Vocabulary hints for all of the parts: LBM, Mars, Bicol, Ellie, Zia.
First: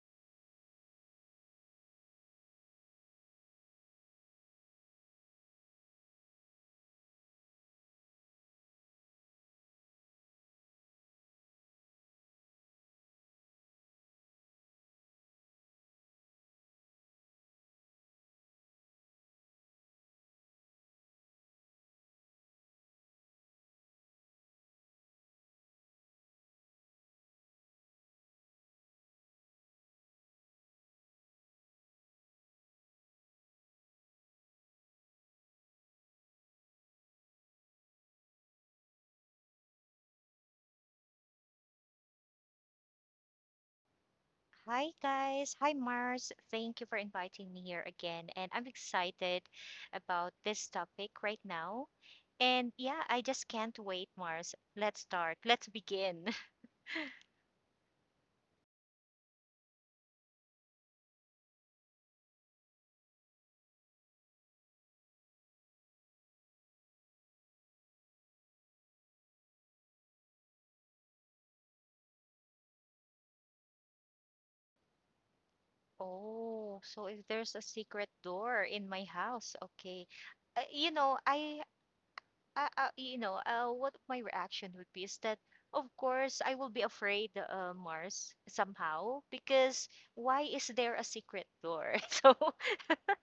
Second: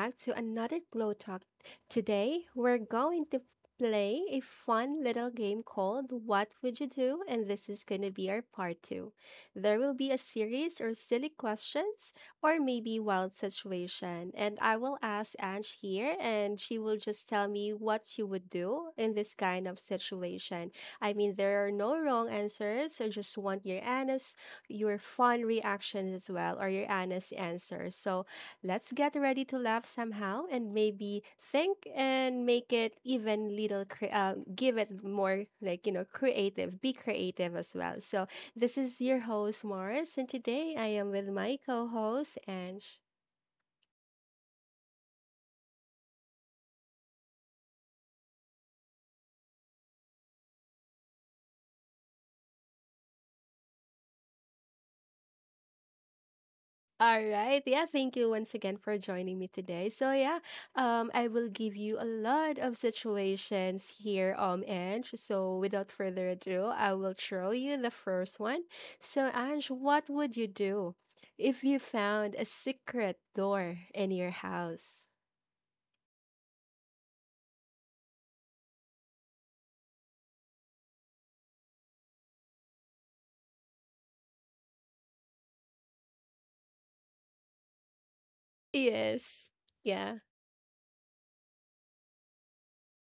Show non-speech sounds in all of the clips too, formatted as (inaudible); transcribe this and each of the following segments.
back to another Glow Talk. Today, we're going to play a fun little game called What Would You Do? And this is going to be our part two. There will be a series or silly questions or maybe wild situation. And I will ask Ange here, and she will just tell me what she would do in this kind of situation. I mean, there are no wrong answers, so just want your honest, your fun reactions as well, or your honest answers. So, let's get ready to laugh somehow and maybe think and make it even little, give it more like, you know, creative, be creative as well. So this is your host, Morris, and today I am with my co host, Ange. Hi, guys. Hi, Mars. Thank you for inviting me here again. And I'm excited about this topic right now. And yeah, I just can't wait, Mars. Let's start. Let's begin. (laughs) All right. Yeah, thank you once again for joining me today. So yeah, I will give you a lot of situations here Ange. So without further ado, I will throw you the first one. So Ange, what would you do if you found a secret door in your house? Oh, so if there's a secret door in my house, okay. You know, I what my reaction would be is that, of course, I will be afraid, Mars, somehow, Yes. because Yeah. why is there a secret door? (laughs) So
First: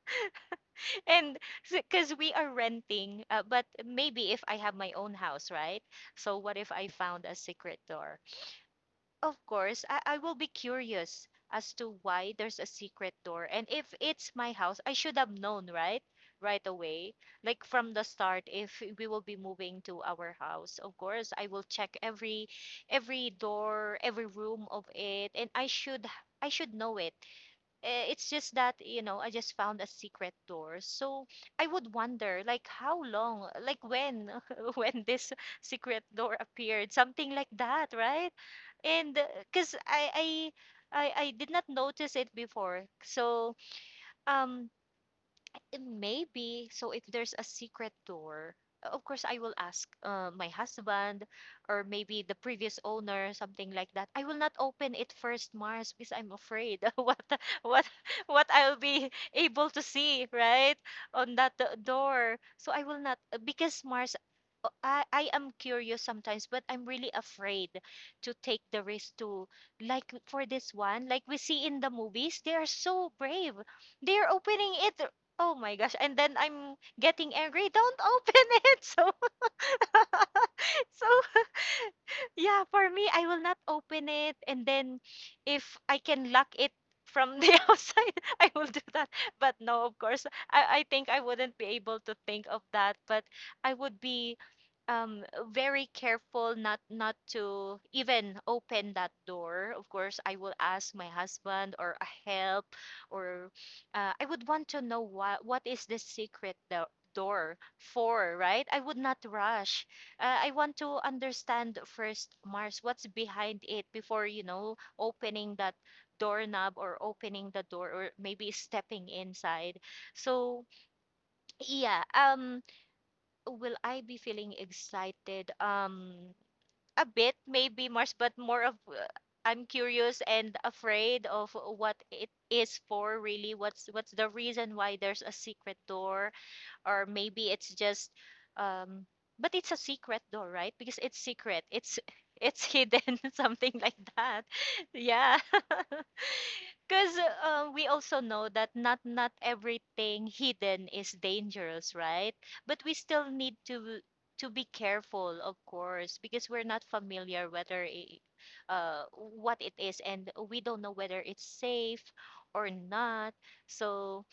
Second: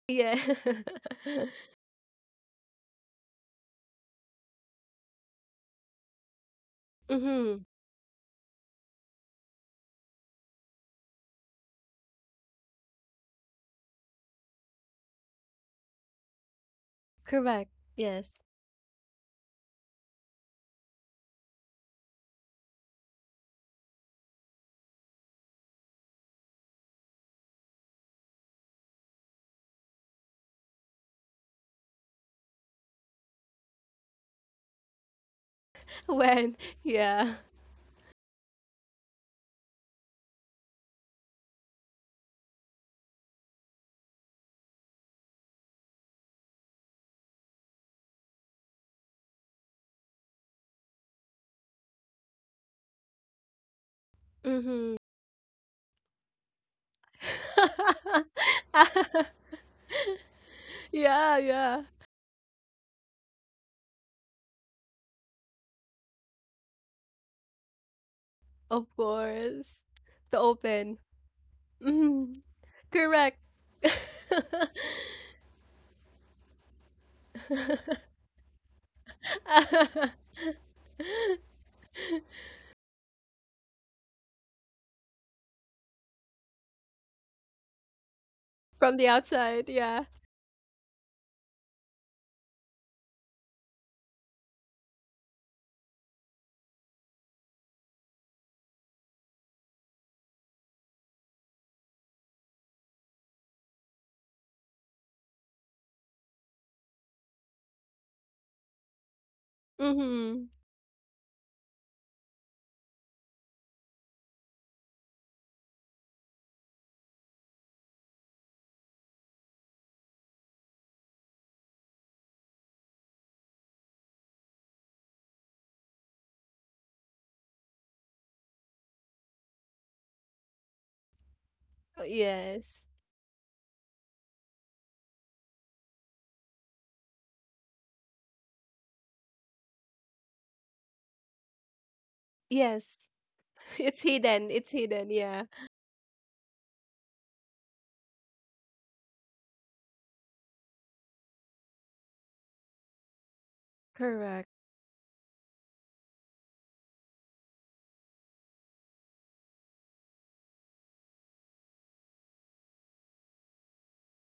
Yeah. (laughs) and because we are renting, but maybe if I have my own house, right? So what if I found a Mhm. secret door? Of course I will be curious as to why there's a secret door, and if it's my house I should have known, right? Right away, like Correct. from the Yes. start. If we will be moving to our house, of course I will check every door, every room of it, and I should know it. It's just that, you know, I just found a secret door. So I would wonder, like, how long, like, when, (laughs) when this (laughs) secret door When? appeared, something Yeah. like that, right? And because I did not notice it before. So, um, Maybe. So if there's a secret door, of course I will ask, my husband or maybe the previous owner, something like that. I will not open Mhm. it first, Mars, because I'm afraid (laughs) what what what I'll be (laughs) (laughs) able to see, right? On Yeah, that yeah. door. So I will not, because Mars, I am curious sometimes, but I'm really afraid to take the Of risk to, course. like The for this open. one, like we see in the movies, Mhm. they are so Correct. brave. They're opening it. Oh my gosh. And then I'm getting angry. Don't open it. (laughs) So (laughs) (laughs) so yeah, for me, I will not open it. And then if I can lock it from the (laughs) outside, I will do From the that. But outside, no, of yeah. course, I think I wouldn't be able to think of that. But I would be, um very careful, not to even open that door. Of course I will ask my husband or a help, or I would want to know what what is the secret door for, right? I would not rush. Mhm. I want to understand first, Mars, what's behind it before, you know, opening that doorknob or opening the door or maybe stepping inside. So yeah, will I be feeling excited? A bit, maybe, Mars, but more of, I'm curious and afraid of what Oh, it is yes. for, really. What's the reason why there's a secret door? Or maybe it's just, um, but it's a secret door, right? Because it's secret. It's (laughs) it's Yes. hidden, (laughs) something (laughs) like It's that. hidden. It's (laughs) hidden, Yeah. yeah. (laughs) Because, we also know that not everything hidden is dangerous, right? But we still need to Correct. be careful, of course, because we're not familiar what it is, and we don't know whether it's safe or not. So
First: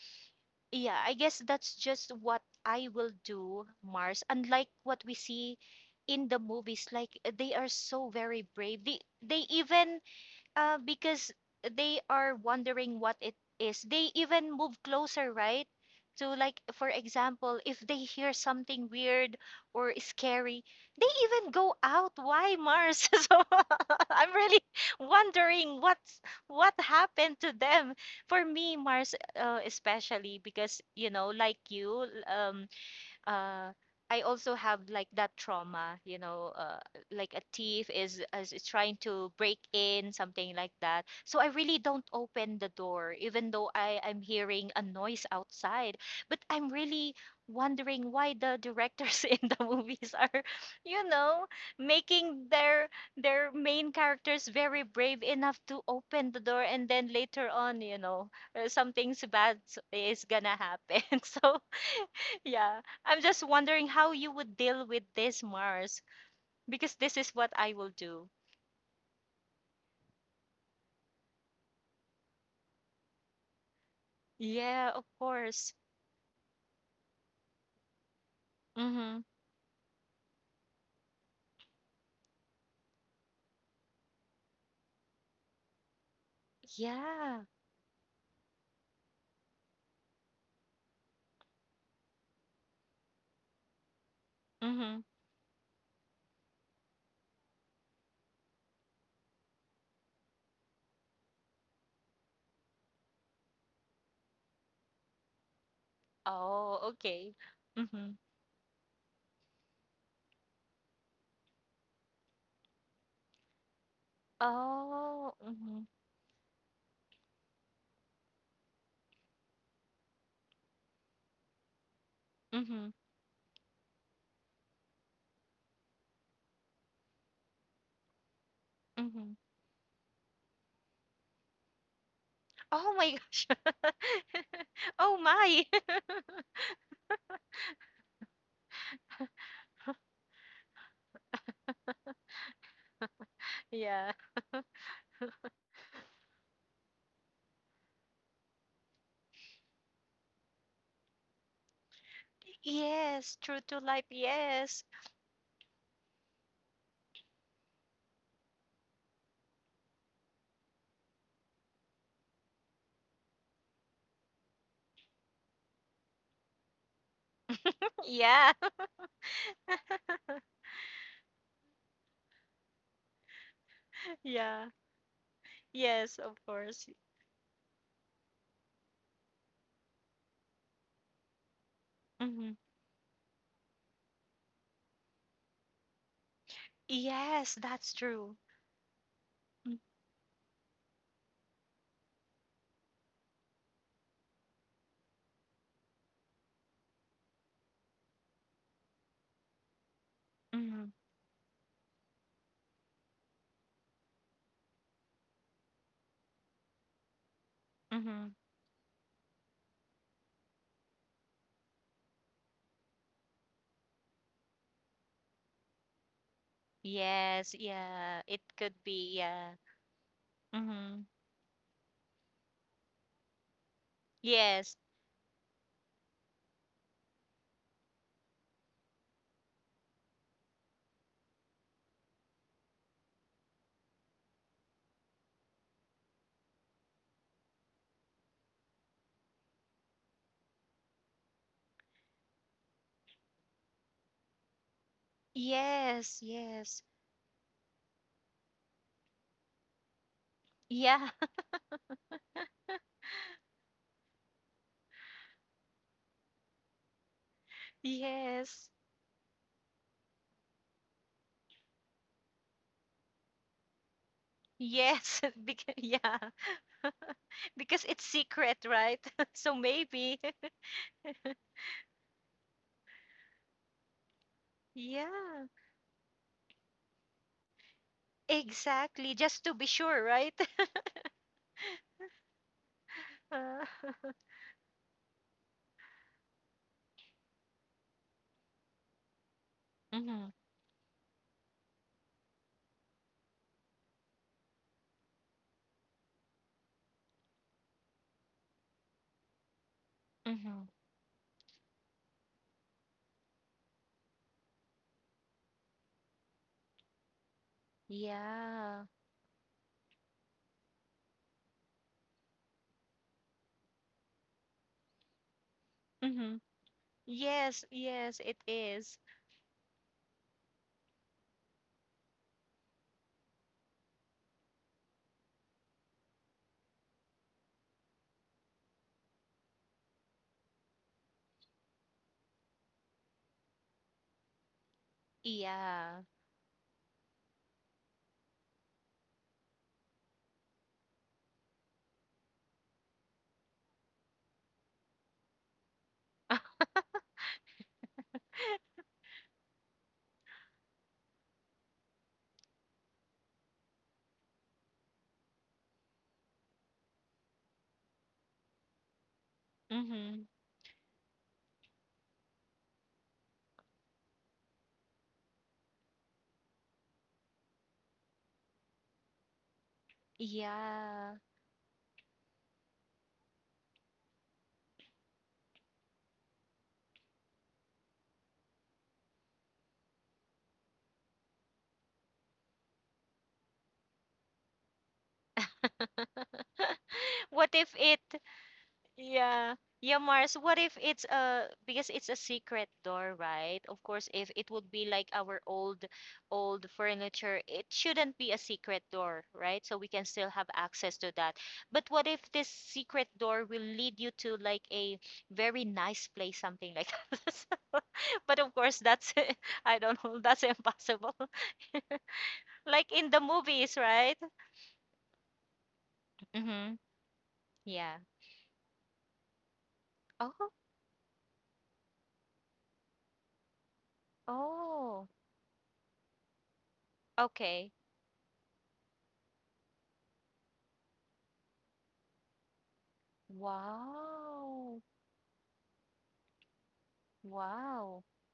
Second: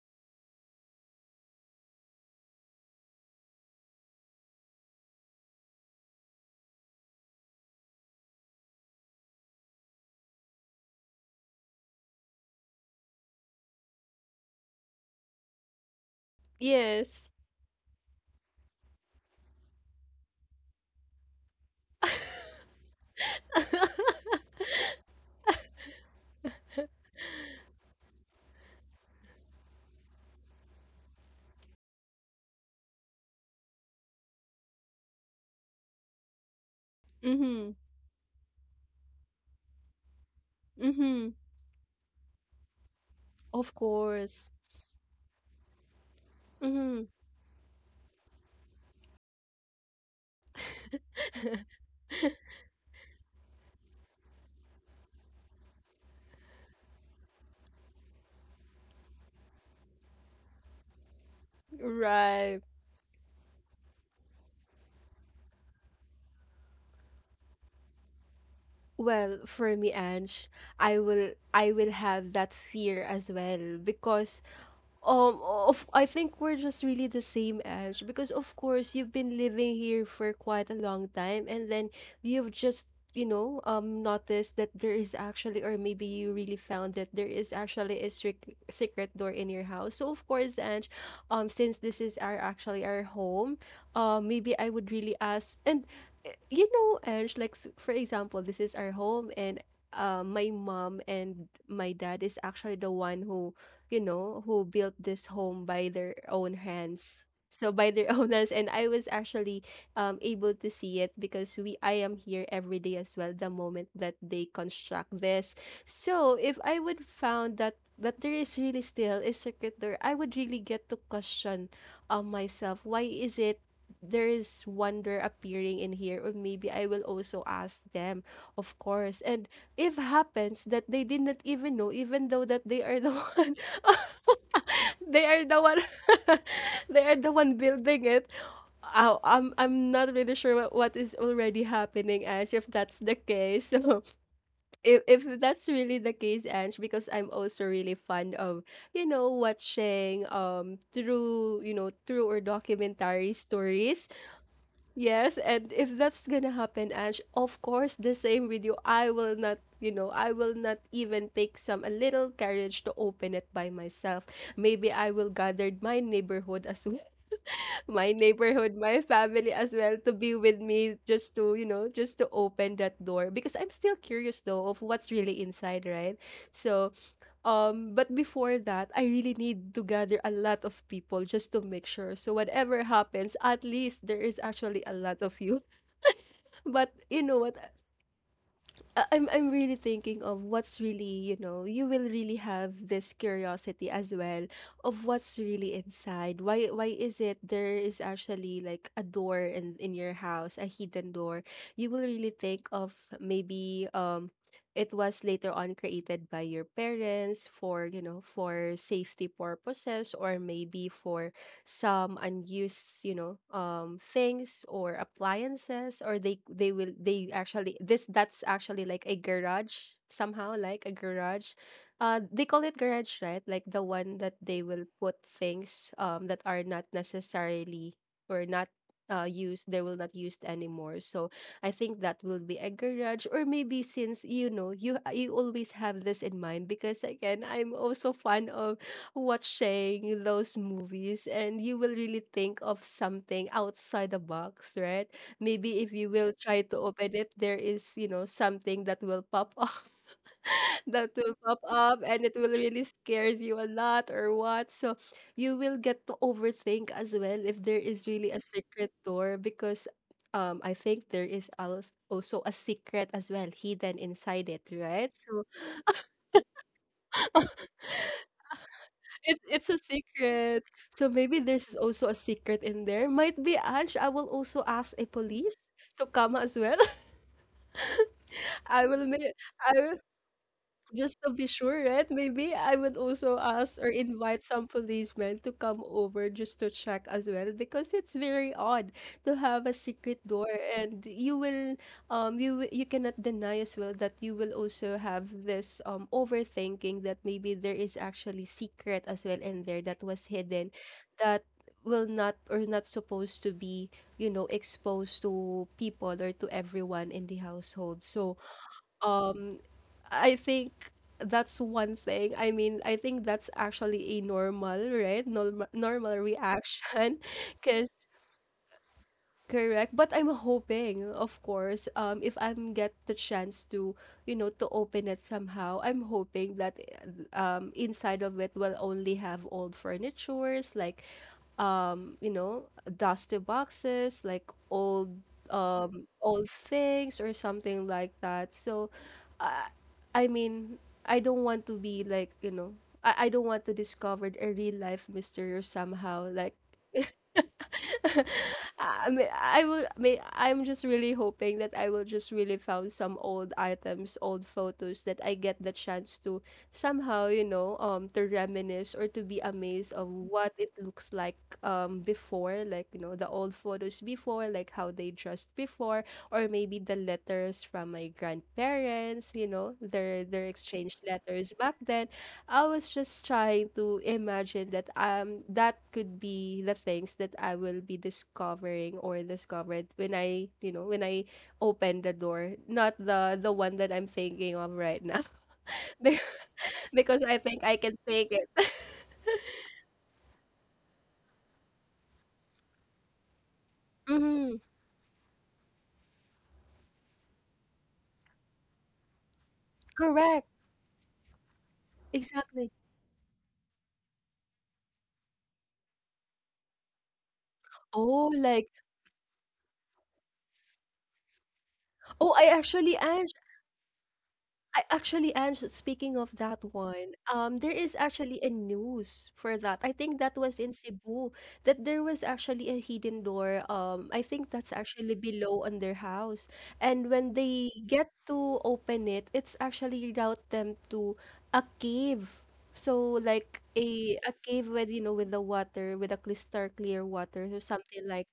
yeah, I guess that's just what I will do, Mars. Unlike what we see in the movies, like they are so very brave. They even, because they are wondering what it is. They even move closer, right? To, like, for Yes. example, if they hear something weird or scary, they even go out. Why, Mars? (laughs) So (laughs) I'm really wondering what happened to them. For me, Mars, especially because, you know, like you, uh, I also have like that trauma, you know, like a Mhm. thief is, is trying to break in, something like that. Mhm. So I really don't open the door, even though Of I am course. hearing a noise outside. But I'm Mhm. really wondering why the directors (laughs) in the movies are, you know, making their main characters very brave enough to open the door, and then later on, you know, something's is gonna happen. (laughs) So Right. yeah, I'm just wondering how you would deal with this, Mars, because this is what I will do. Well, for me, Ange, I will have that fear as well because Yeah, of um, course. of I think we're just really the same, Ange, because of course you've Mm-hmm. been living here for quite a long time, and then you've just you know noticed that there is actually, or maybe you really found that there Yeah. is actually a strict secret door in your house. So of course, Ange, since this is our actually our home, maybe I would Mm-hmm. really ask, and you know, Ange, like for example, this is our home, and my mom and my dad is actually the one who, you know, who built this home by their own Oh, hands. okay. So by their (laughs) Mm-hmm. own hands, and I was actually able to see it because we I am here every day as well. The moment that they construct Oh, this, mm-hmm. so if I would found that there is really still a circuit door, I would really get to question Mm-hmm. myself. Why is it there is wonder appearing in here? Or maybe I will also ask them, of course. Mm-hmm. And if happens that they did not even know, even though that they Oh are my the (laughs) gosh. one (laughs) (laughs) Oh they are the my. one (laughs) (laughs) they are the one building it. Oh, I'm not really sure what is already happening, Ange, if that's the case. (laughs) So Yeah. if that's really the case, Ange, because I'm also really fond of, you know, watching through, you know, true or documentary Yes, true to life. stories. Yes. Yes, and if that's gonna happen, Ange, of course, the same with you. I will not, you know, I will not even take some a little courage to open it by myself. Maybe I will gather my neighborhood as well, (laughs) (laughs) my Yeah. neighborhood, my family as well to be with me just to, you know, just to open that door because I'm still (laughs) curious Yeah. though of what's really inside, Yes, right? of course. So, but before that, I really need to gather a lot of people just to make sure. So Mm-hmm. whatever happens, at least there is actually a lot of you, but you know Yes, what? That's true. I'm really thinking of what's really, you know, you will really have this curiosity as well of what's really inside. Why is it there is actually like a door in your house, a Mm-hmm. hidden door. You will really think of maybe it was later on created by your parents for, you know, Mm-hmm. for safety purposes or maybe for some unused, you know, things or appliances, or they Yes, actually this, yeah. It that's could actually like be, a yeah. garage, somehow like a Mm-hmm. garage, they call it garage, right? Like the one that they Yes. will put things, that are not necessarily or not used, they will not used anymore. So I think that will be a garage, or maybe since, you know, you always have this in mind because again I'm also fond of watching those movies, and you will really think of something outside the box, right? Maybe if you Yes, will try to yes. open it, there is, you know, something that will pop up. (laughs) Yeah, That will pop up and it will really scares you a lot or what. So you will get to overthink as well if there (laughs) is really a yes. secret door because I think there is also a secret as well hidden inside it, right? Yes, (laughs) So because yeah, because it's secret, right? (laughs) it's So a maybe. (laughs) secret. So maybe there's also a secret in there. Might be Ange. I will also ask a Yeah. police to come as well. (laughs) I will Exactly, make just to be I will sure, right? (laughs) just to be sure, right? Maybe I would also Uh, ask or (laughs) invite some policemen to come over just to check as well because it's very odd to have a secret Mm-hmm. door and you will you you cannot deny as well that you will also have this overthinking that maybe there is actually secret as well in there that was Mm-hmm. hidden, that will not or not supposed to be, you know, exposed to people or to everyone in the household. So Yeah. um. I think that's one thing. I mean, I think that's actually a normal, right? Normal Mm-hmm. reaction (laughs) Yes, because yes, it is. correct. But I'm hoping, of course, if I'm get the chance to, you know, to open it somehow, I'm hoping that inside of it will only have old furnitures, like, you know, dusty boxes, like old, Yeah. Old things or something like that. So, uh, I mean, I don't want to be like, you know, I don't want to discover a real life mystery or somehow like (laughs) (laughs) I mean, I will. I mean, I'm just really hoping that I will just really found some old items, old photos that I get the chance to somehow, you know, to reminisce or to be amazed of Mm-hmm. what it looks like before, like, you know, the old photos before, like how they dressed before, or maybe the letters from my grandparents, you know, their exchange Yeah. letters back then. I was just trying to imagine that that could be the things that I will be discovering or discovered when I, you know, when I open the door, not the one that I'm thinking of right now. (laughs) Be- (laughs) because I What think if I can it? take it. (laughs) Yeah. Yeah, Mars, what if it's a, because it's a secret door, right? Of course, if it Mhm. would be like our old furniture, it shouldn't be a secret door, right? So we can still have Correct. access to that. But what if this Exactly. secret door will lead you to like a very nice place, something like (laughs) that? Oh, But of like, course, that's (laughs) I don't know, that's impossible. (laughs) oh, I Like actually in the movies, right? I actually, Ange, speaking of that Mm-hmm. one, there Yeah. is actually a news for that. I think Oh, that was in Cebu that there was actually a hidden door. I think that's oh. actually below on their house, and when Okay. they get to open it, it's actually route them to a cave. So like a cave Wow. with, you know, with the water, with a crystal clear water or Wow. something like,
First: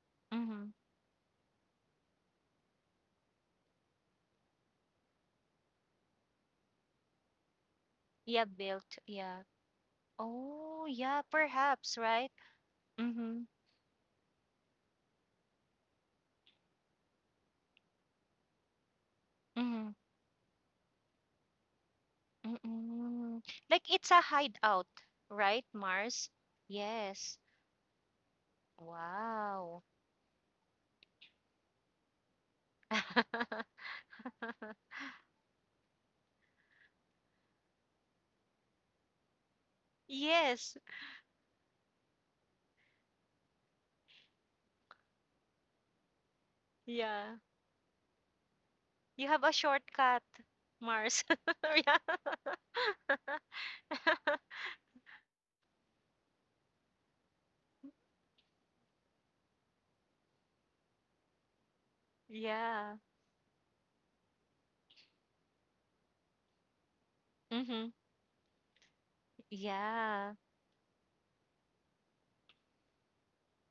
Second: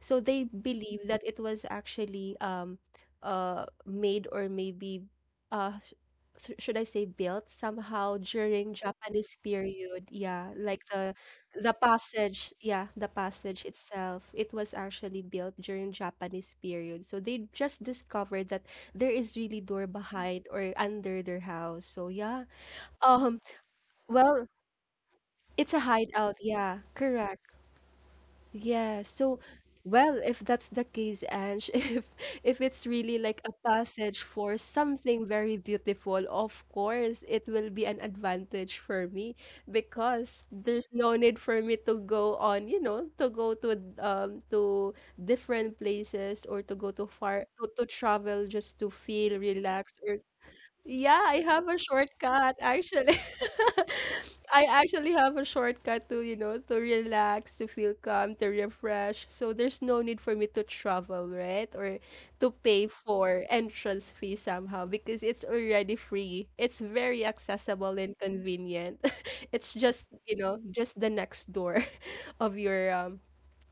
so they Mm-hmm. believe that it was actually made, or maybe uh sh should I say built somehow Yeah, during built. Japanese Yeah. period. Yeah, like Oh, yeah, the perhaps, right? passage, yeah, the Mm-hmm. passage itself. It was actually built during Japanese period. So they just discovered that there is really door Mm-hmm. behind or under their house. So yeah. Um, Mm-mm. Like it's a well, hideout, right, it's a Mars? hideout. Yeah, Yes. correct. Yeah, so Wow. well, if that's the case, Ange, (laughs) if it's really like a (laughs) passage for something very beautiful, of course it will be an advantage for me because Yes. there's no need for me to go on, you know, to go to different places or to go to Yeah. far to travel just to You feel have a relaxed or shortcut, yeah, Mars. I have a (laughs) Yeah. shortcut actually. (laughs) (laughs) I actually have a shortcut to, you know, to relax, to feel calm, to refresh. So there's no need for me to travel, right? Or to pay Yeah. for entrance fee somehow because it's already free. It's very Mm-hmm. accessible and convenient. (laughs) It's just, Yeah. you know, just the next door (laughs) of your um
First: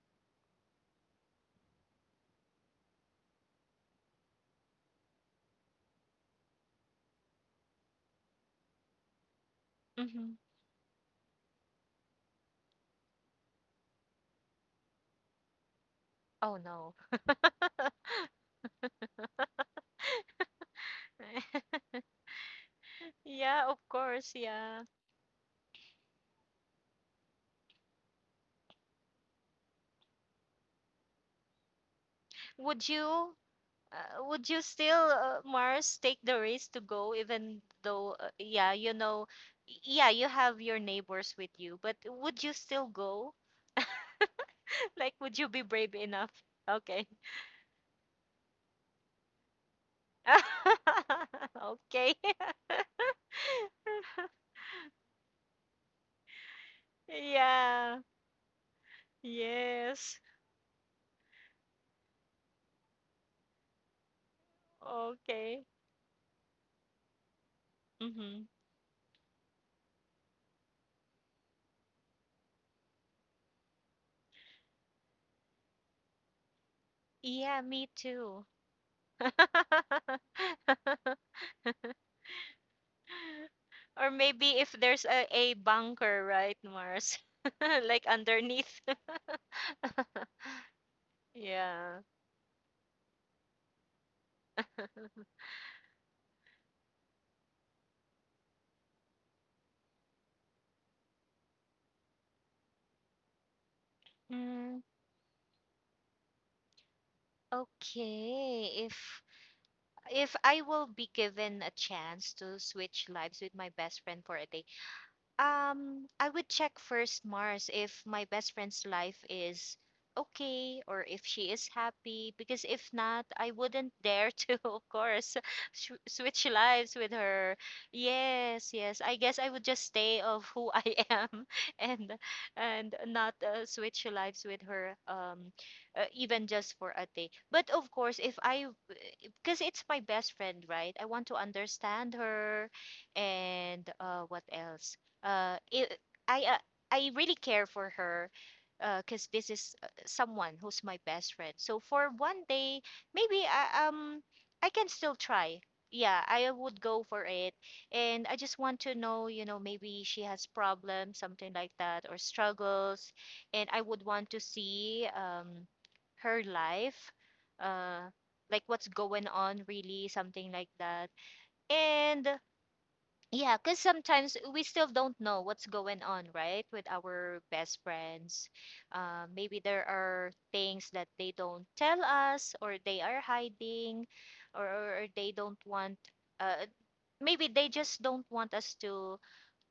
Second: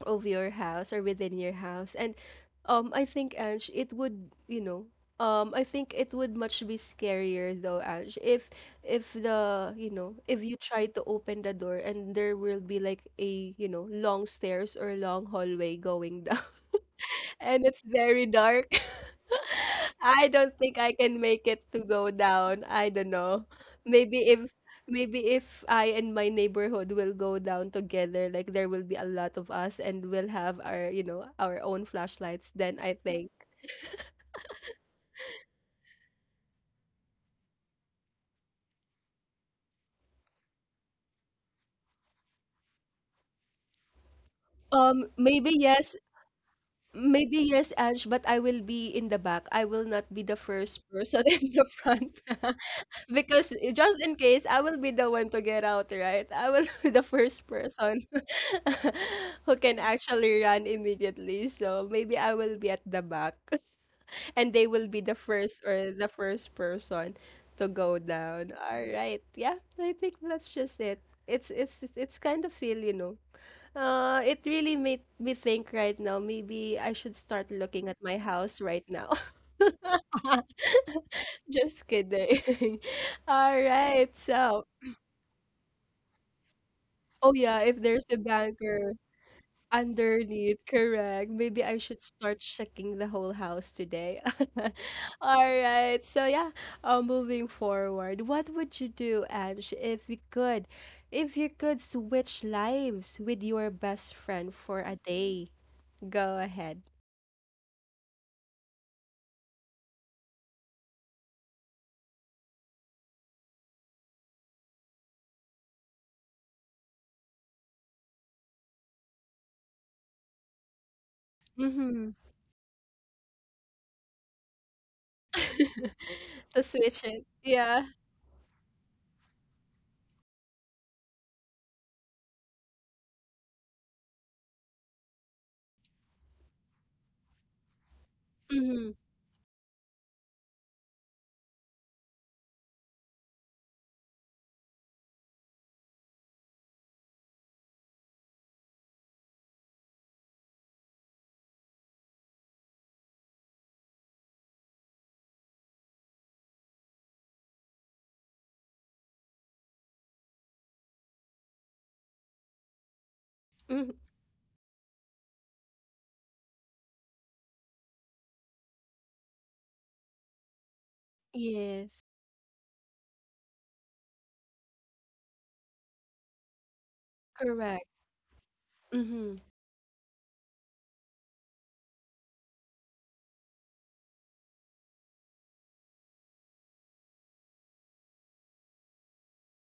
of your house or within your house. And I think Ange, it would, you know, I think it would much be scarier though, Ange, if the, you know, Mm-hmm. if you try to open the door and there will be like a, you know, long stairs or long hallway going down, Oh no. (laughs) and it's very dark. I don't think I can make it (laughs) to go down. I don't know. Yeah, of Maybe course, if yeah. maybe if I and my neighborhood will go down together, like there will be a lot of us and we'll have our, you know, our own flashlights, then Would I think. you? Would you still, Mars, take the risk to go, even though, yeah, you know, yeah, you have your neighbors with you, but would you still go? (laughs) Um, Like, would you maybe be brave yes, enough? Okay. Maybe yes, Ange, but I will be in the back. I will not be the first person (laughs) (laughs) in the Okay. front. (laughs) Because just in case, (laughs) I will be the one to get out, right? I will (laughs) be the first person Yeah. (laughs) who can Yes. actually run immediately. So maybe I will be at the back. (laughs) And they will be Okay. The first person to go Mm-hmm. down. All right. Yeah, I think that's just it. It's kind of feel. It really made me think right now. Maybe I should start Yeah, looking me at my too. house right now. (laughs) (laughs) Just kidding. (laughs) All right. Or maybe So, if there's a bunker, right, Mars? oh (laughs) yeah, if Like there's a underneath. banker underneath, correct. Maybe I Yeah. should start checking the whole house today. (laughs) All right. So yeah, moving forward, what would you do, Ange, if you could switch lives with your best friend for Mm, a day? Go ahead. okay. If I will be given a chance to switch lives with my best friend for a day, I would check first, Mars, if my best friend's life is okay or if she is happy. Because if not, I wouldn't dare to, (laughs) of course, sh switch (laughs) To lives switch with it. her. Yeah. Yes, yes. I guess I would just stay of who I (laughs) am and and not, switch lives with her, even just for a day. But of course, if I, Mhm. because it's my best friend, right? I want to understand her, and, what else? It, I I really care for her because this is, someone who's my best friend. So for one day maybe I can still try. Yeah, I would go for it. And I just want to know, you know, maybe she has problems, something like that, or struggles. And I Mhm. would want to see, her life, uh like what's going on really, something like that. Yes. And yeah, because sometimes we still don't know what's going on, right? With our best Correct. friends. Mhm. Maybe there are things that they don't tell us, or they are hiding, or they don't want, uh, maybe they just don't want us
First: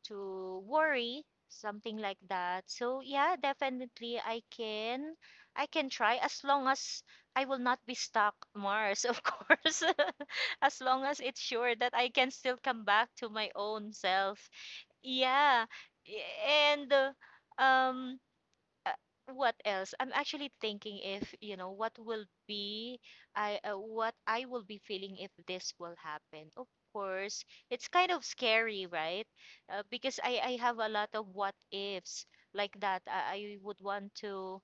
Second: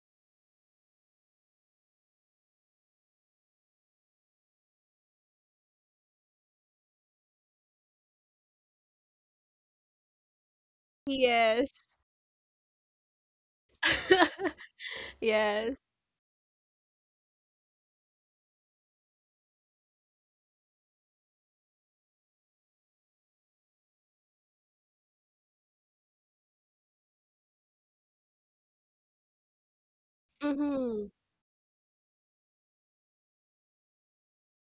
to worry, something like that. So yeah, definitely I can try as long as I will not be stuck, Mars, of (laughs) course, (laughs) as long as it's Yes. sure that I can still come back to my own self. (laughs) Yeah. Yes. And, um uh, what else? I'm actually thinking if, you know, what will be I what I will be feeling if this will happen. Of course, it's kind of scary, right? Because I have a Mhm. lot of what ifs like that. I would want to,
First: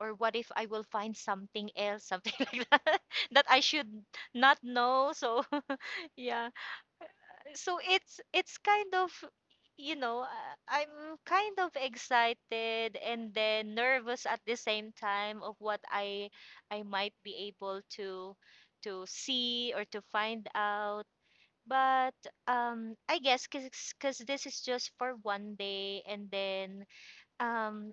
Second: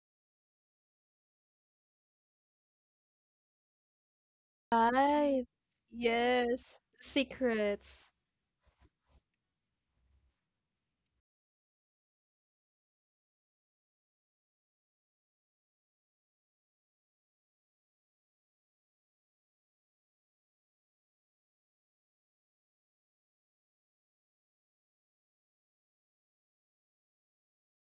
or what if I will find something else, something (laughs) like that that I should not know. So, Right. (laughs) yeah, Yes. so Secrets. It's kind of, you know, I'm kind of excited and then nervous at the same time of what I might be able to see or to find out. But I guess because cause this is just for one day, and then um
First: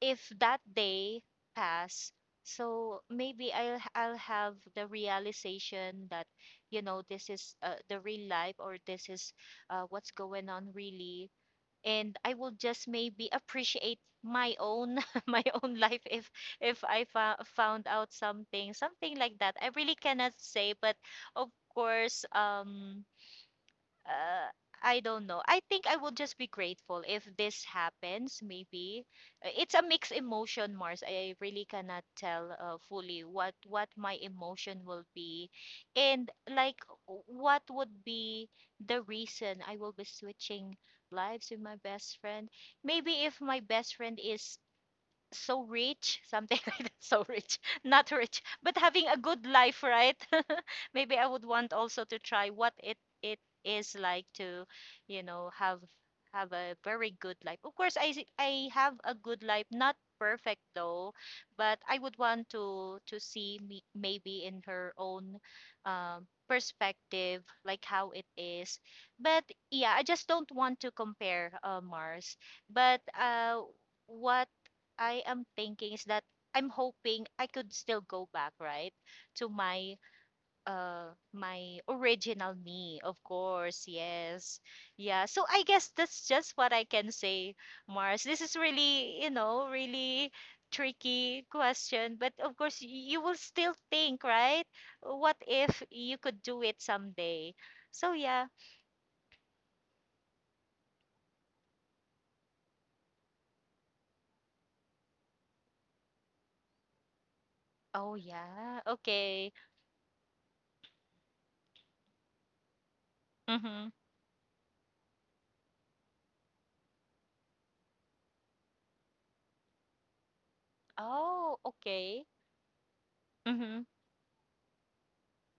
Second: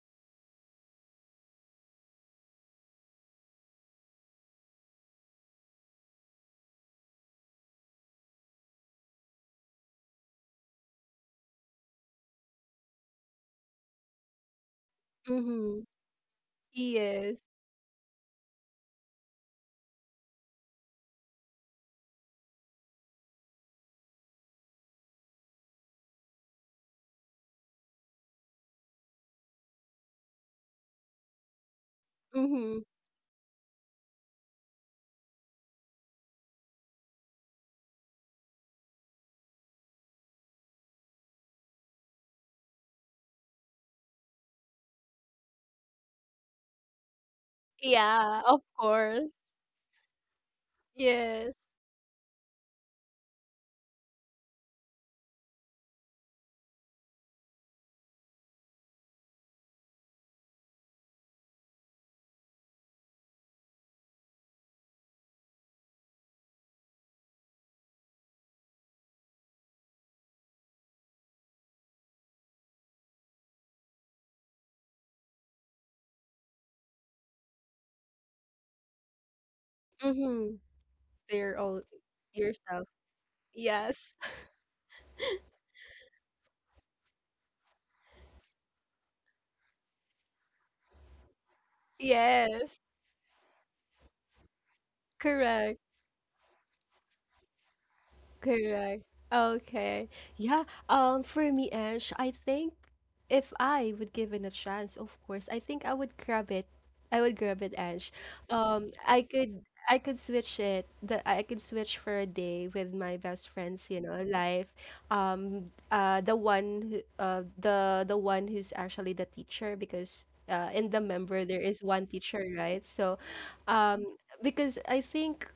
if that day pass, so maybe I'll have the realization that, you know, this is, the real life, or this is, what's going on really. And I will just maybe appreciate my own (laughs) my own Mhm. life if Yes. found out something, something like that. I really cannot say, but of course, uh, I don't know. I think I would just be grateful if this happens, maybe. It's a mixed emotion, Mars. I really cannot tell, Mhm. fully what my emotion will be and like what would be the reason I will be switching lives with my best friend. Maybe if my best friend is so rich, something (laughs) like that, so rich, not Yeah, rich, of but having a course. good life, right? Maybe I would Yes. want also to try what it is like to, you know, have a very good life. Of course, I have a good life, not perfect though, but I would want to see me maybe in her own perspective like how it is. But yeah, I just don't want to compare, Mars, but what I am thinking is that I'm hoping I could still go back, right, to Mhm. They're my all original yourself. me, of course. Yes. (laughs) Yes. Yeah, so I guess that's just what I can say, Mars. This is really, really tricky question, but of course, Yes. You will still think, right, what Correct. if you could do it someday? So yeah. Correct. Okay. Yeah. For me, Ange, I think if I would give it a chance, of course, I think I would grab it. I would grab it, Ange. Oh, yeah. I Okay. could switch it. The I could switch for a day with my best Mm-hmm. friends, you know, life. The one who, the one who's actually the teacher, because in the member Oh, there is one okay. teacher, right? So, Mm-hmm. um, because I think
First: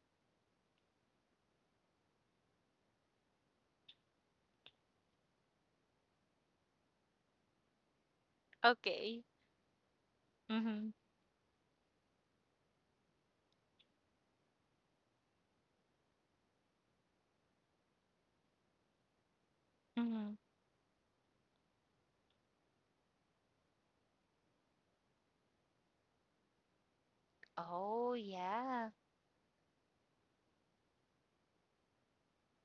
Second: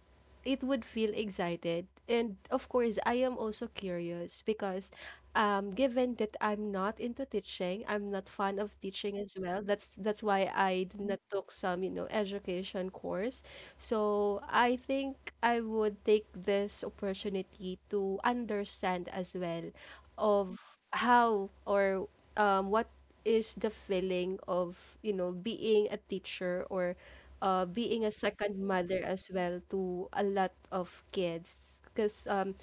it would feel excited. And of course, I am also curious because given that I'm not into teaching, I'm not fond of teaching Okay. as well. That's why I Mm-hmm. did not took some education course. So I think I would take this opportunity to understand as well Mm-hmm. of how or what is the feeling of being a teacher, or being a Oh, second yeah. mother as well to a lot of kids. Because um,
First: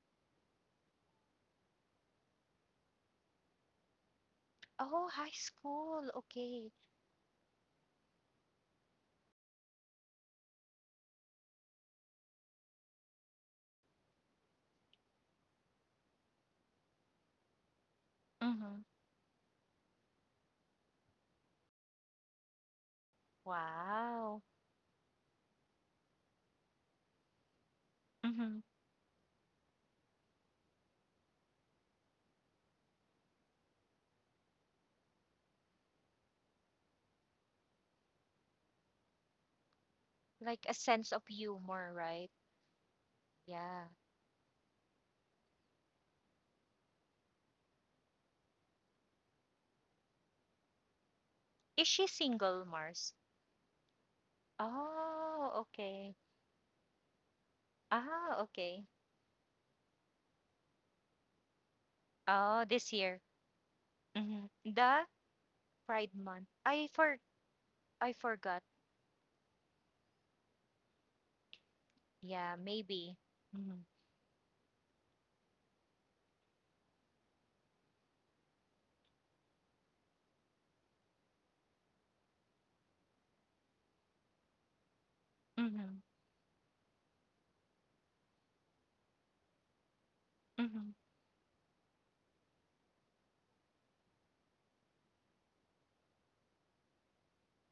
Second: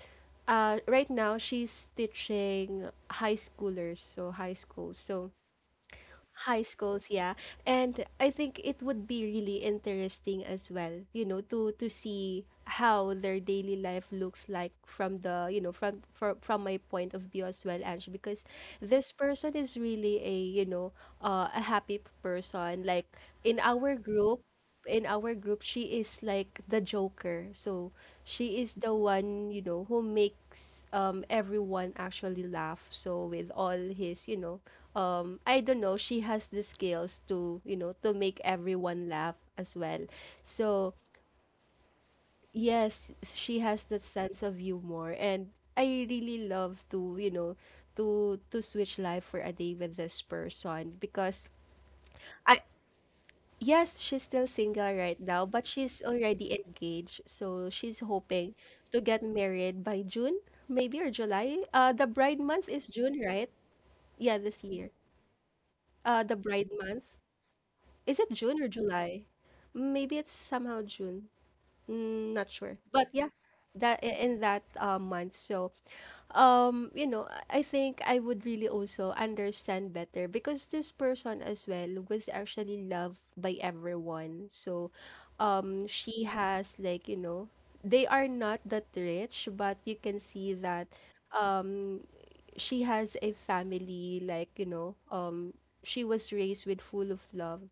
uh, right now she's teaching high schoolers, so high school. Oh, So high school. high Okay. schools, yeah. And I think it would be really interesting as well, to see how their daily life looks like from the you know from my point of view as well, Ange, because Mm-hmm. this person is really a you know a happy person, like in our group Wow. in our group she is like the joker. So Hmm. she is the one who makes everyone actually laugh. So, with all his. I don't know, she has the skills to make everyone laugh as well. Like a So, sense of humor, right? yes, she has Yeah. that sense of humor, and I really love to, you know, to switch life for a day with this person, because Is she I, single, Mars? yes, she's still single right now, Oh, but she's okay. already engaged. So, she's Ah, hoping okay. to get married by June, maybe, or July. The bride Oh, month is this June, year. right? Yeah, Hmm. this year. The Pride The Month. bride month. I Is it forgot. June or July? Maybe it's somehow June. Not Yeah, sure. But maybe. yeah, Mhm. In that month. So, I think I would really also understand better, because this person as well was actually loved by everyone. So, Hmm. she has, like, they are not that rich, but you can see that Hmm. um she has a family, like, she was raised with full of love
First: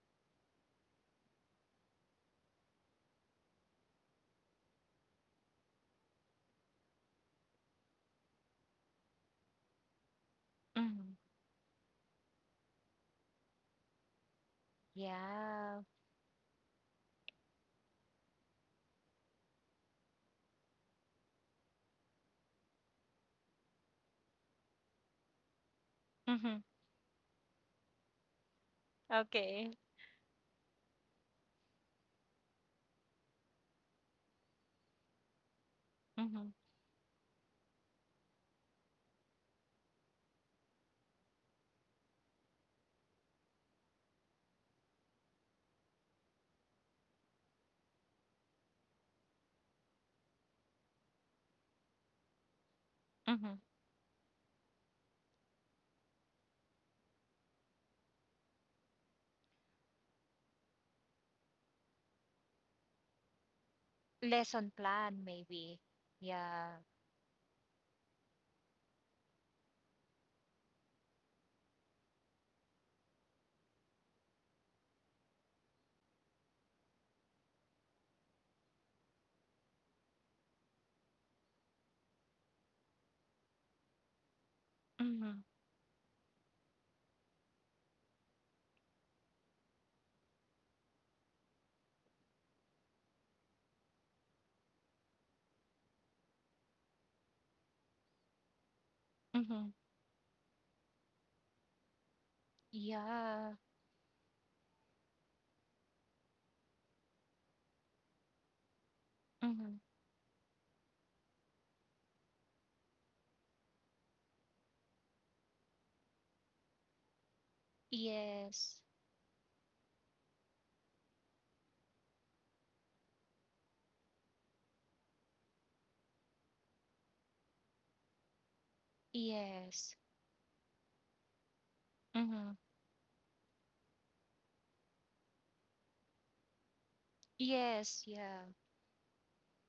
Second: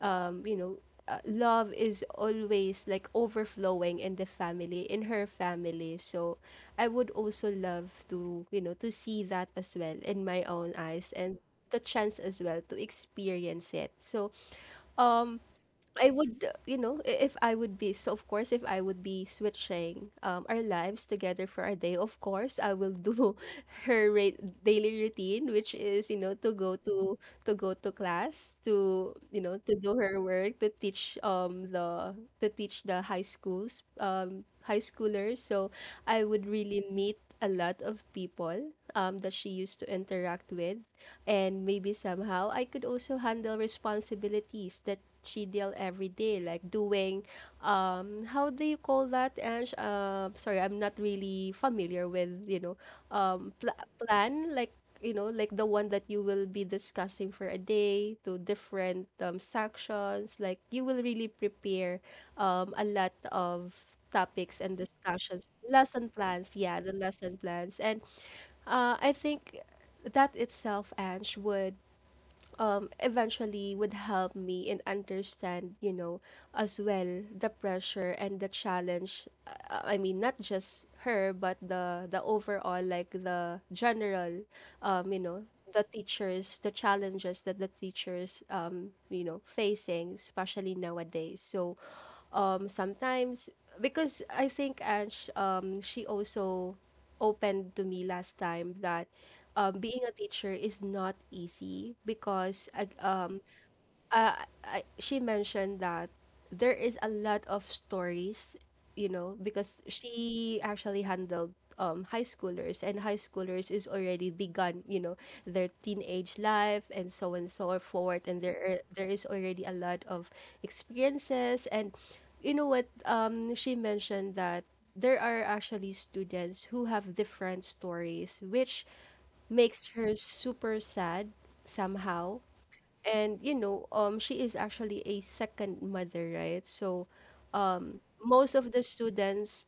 um, you know, uh, love is always like overflowing in the family, in her family. So I would also love to, see that as well in my own eyes, Hmm. and the chance as well to experience it. So, um, Yeah. I would, if I would be, so of course, if I would be switching our lives together for a day, of course, I will do (laughs) her daily routine, which is, you know, Hmm. To go to class, to Okay. do her work, to teach the high schoolers. So I would Hmm. really meet a lot of people that she used to interact with. And maybe somehow I could also handle responsibilities that she deal every day, like doing, how do you call that, Ange? Sorry, I'm not really familiar with, you know, Hmm. Pl plan, like the one that you will be discussing for a day to different sections. Like, you will really prepare a lot of topics Lesson and plan, discussions. maybe. Lesson plans, Yeah. yeah, the lesson plans. And I think that itself, Ange, would eventually would help me in understand as well the pressure and the challenge. I mean, not just her, but the overall, like the general, um, you Hmm. know, the teachers, the challenges that the teachers, facing, especially nowadays. So, sometimes, because I think, Ange, she also opened to me last time that Hmm. Being a teacher is not easy, because Yeah. uh, she mentioned that there is a lot of stories, Hmm. because she actually handled high schoolers, and high schoolers is already begun, their teenage life, and so forth, and Yes. There is already a lot of experiences, and you know what? She mentioned that there are actually students who have different stories, which Yes. makes her super sad somehow. Mm-hmm. And you know, she is actually a second mother, right? So Yes, yeah. most of the students,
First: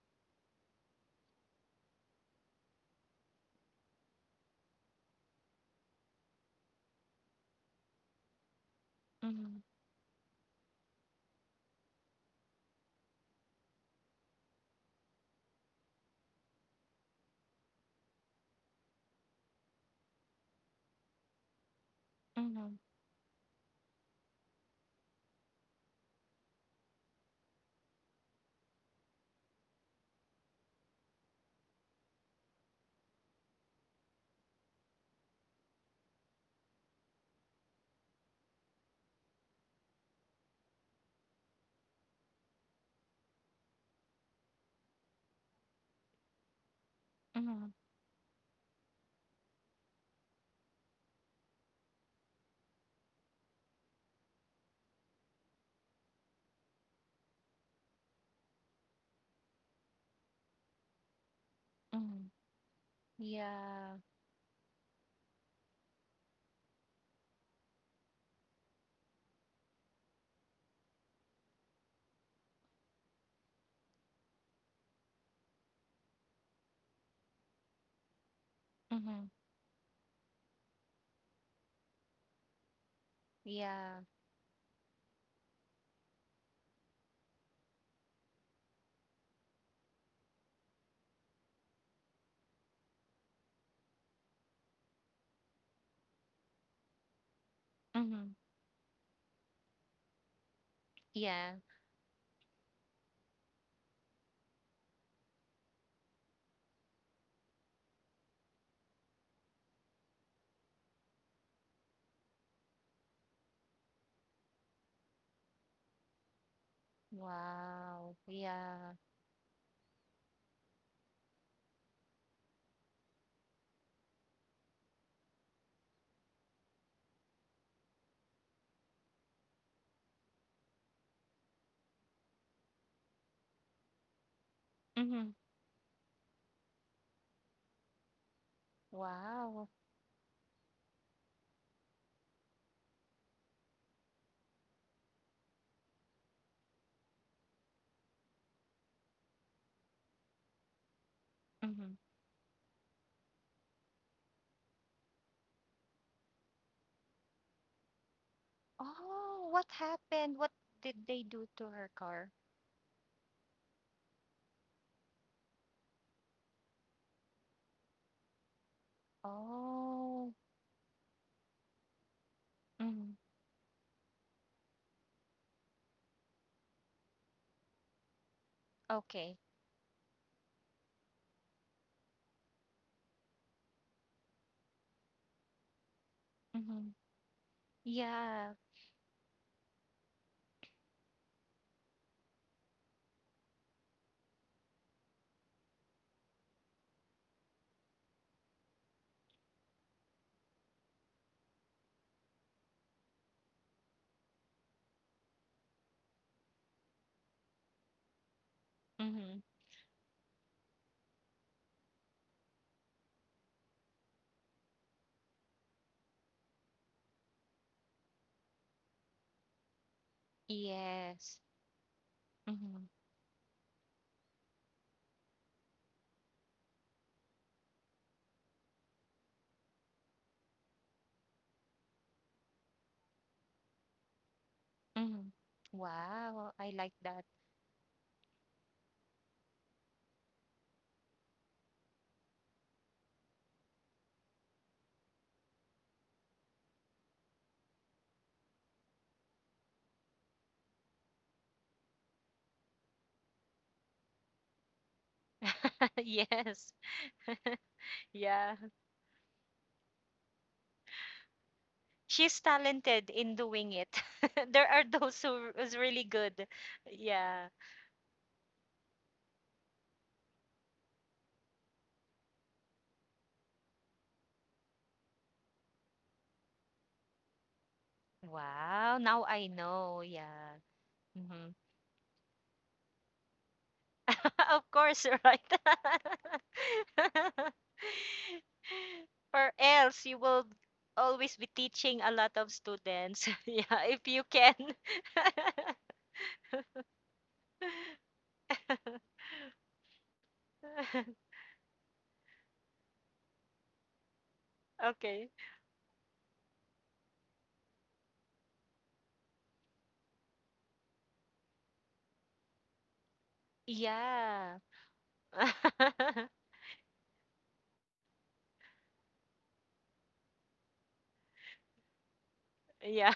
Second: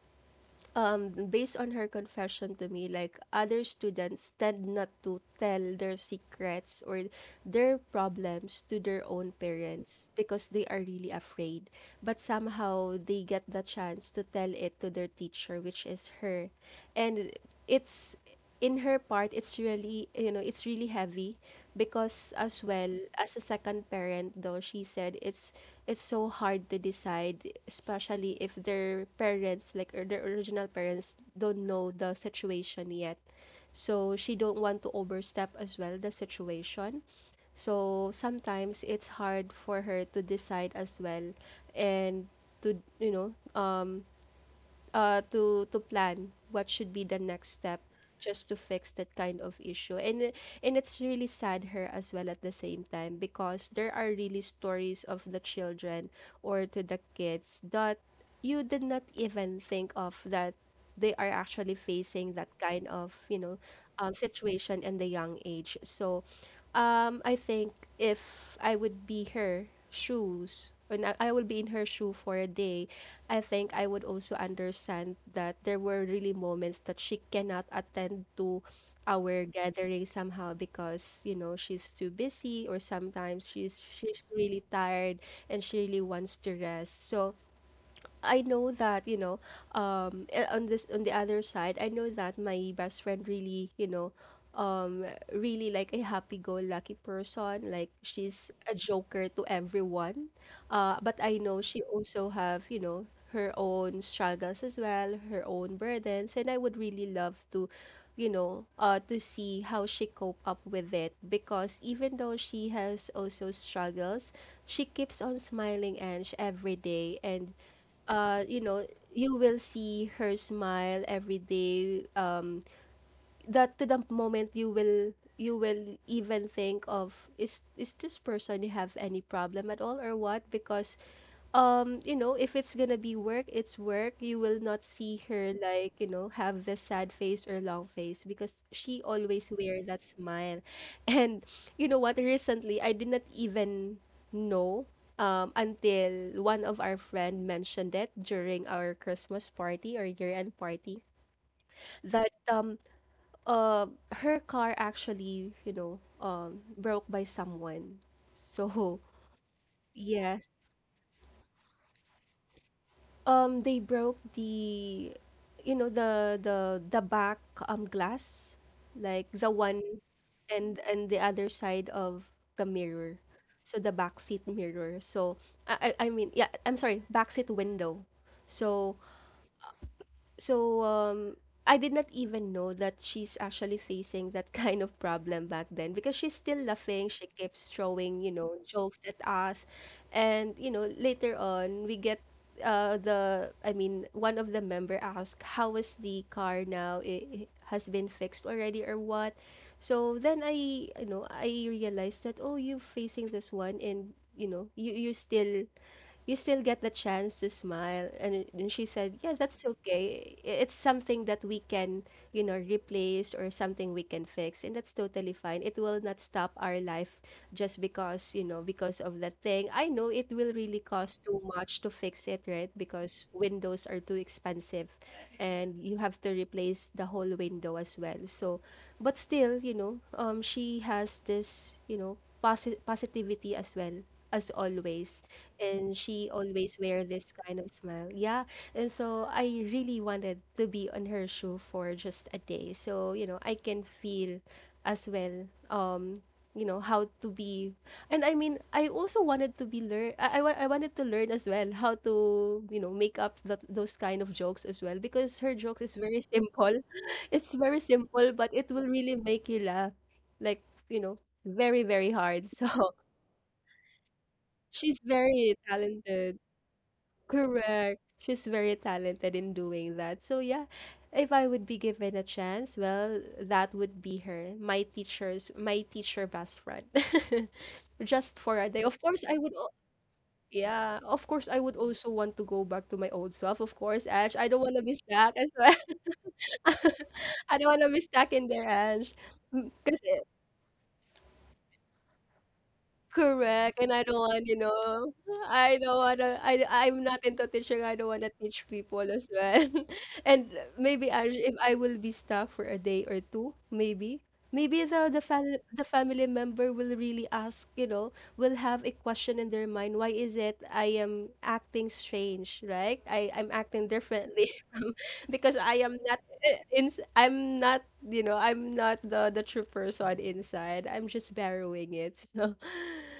based on her confession to me, like other students tend not to tell their secrets or their problems to their own Mm-hmm. parents, because they are really afraid. But somehow, they get the chance to tell it to their teacher, which is her. And it's, in her part, it's really, it's really heavy, because, as Mm-hmm. well, as a second parent, though, she said it's so hard to decide, especially if their parents, like, or their original parents, don't know the situation yet. So she don't want to overstep as well the situation. So sometimes it's hard for her to decide as well, and to um plan what should be the next Mm-hmm. step just to fix that kind of issue, and it's really sad her as well at the same time, because there are really stories of the children or to the kids that you did not even think of, that they are actually Mm-hmm. facing that kind of, Yeah. Situation in the young age. So, I think if I would be her shoes, and I will be in her shoe for a day, I think I would also understand that there were really moments that she cannot attend to Mm-hmm. our gathering somehow, because you know she's too busy, or sometimes she's Yeah. she's really tired and she really wants to rest. So I know that, you know, on the other side, I know that my best friend really, um really like a happy-go-lucky person, like Mm-hmm. she's a joker to everyone, but I Yeah. know she also have her own struggles as well, her own burdens, and I would really love to, see how she cope up with it, because even though she has also struggles, she keeps on smiling and every day, and, Wow. uh, you know, Yeah. you will see her smile every day. That to the moment you will, even think of, is this person, you have any problem at all or what? Because if it's gonna be work, it's work. You will not see Mm-hmm. her, like, have the sad face or long face, because she always Wow. wear that smile. (laughs) And you know what, recently I did not even know until one of our friend mentioned it during our Christmas party or year end party, Mm-hmm. that uh, her car actually, broke by someone. So, Oh, what yes, happened? What did they do to her car? They broke the, you know, the back glass, like the one, Oh. and the other side of the mirror, Mm-hmm. so the back seat mirror. So I mean, yeah, I'm sorry, back seat window. So Okay. So, I did not even know that she's actually facing that (laughs) kind of problem back then, because she's still Mm-hmm. laughing. She keeps throwing, you Yeah. know, jokes at us. And, later on, we get, I mean, one of the member asked, how is the car now? It has been fixed already, or what? So then I realized that, oh, you're facing this one, and, you still get the chance to smile. And she said, yeah, Mm-hmm. that's okay. It's something that we can, replace or something we can fix, and that's totally fine. It will not stop our life just because you know because of that thing. I know it will really cost too Yes. much to fix it, right? Mm-hmm. Because windows are too expensive and you have to replace the whole window as well. So, but still, she has this positivity as well. As always, Mm-hmm. and she Wow. I always like wear that. this kind of smile. Yeah, and so I really wanted to be on her shoe for just a day, so I can feel as well, how to be. And I mean, I also wanted to be learn. I wanted to learn as well how to make up that those kind of jokes as well because her jokes is (laughs) very Yes. simple. (laughs) It's very simple, but Yeah. it will really make you laugh, like you know, very, very She's hard. (laughs) So talented in doing it. (laughs) There are she's those who very is really talented. good. Yeah. Correct. She's very talented in doing that. So yeah, if I would be given a chance, well, that would be her, my teacher best friend. (laughs) Just for a day. Of Wow. course, Now I I would know. Yeah. yeah, of course, Hmm. I would also want to go back to my old self, of course, Ash, I (laughs) don't Of want to be course, stuck right? as well. (laughs) (laughs) I don't want to be stuck in there, Ash. Or Because else you will always be teaching a lot of students. (laughs) Correct, Yeah, and I if don't you want, you can. know, I don't wanna I'm not into teaching, I don't wanna teach people as well. (laughs) And maybe I (laughs) if I will be stuck for a day or two, maybe. Maybe Okay. The family member will really ask, you know, will have a question in their mind, why is it I am acting strange, right? I'm acting differently Yeah. (laughs) Because I am not (laughs) eh, ins I'm not, I'm not the true person inside. I'm just borrowing it. (laughs) So Yeah.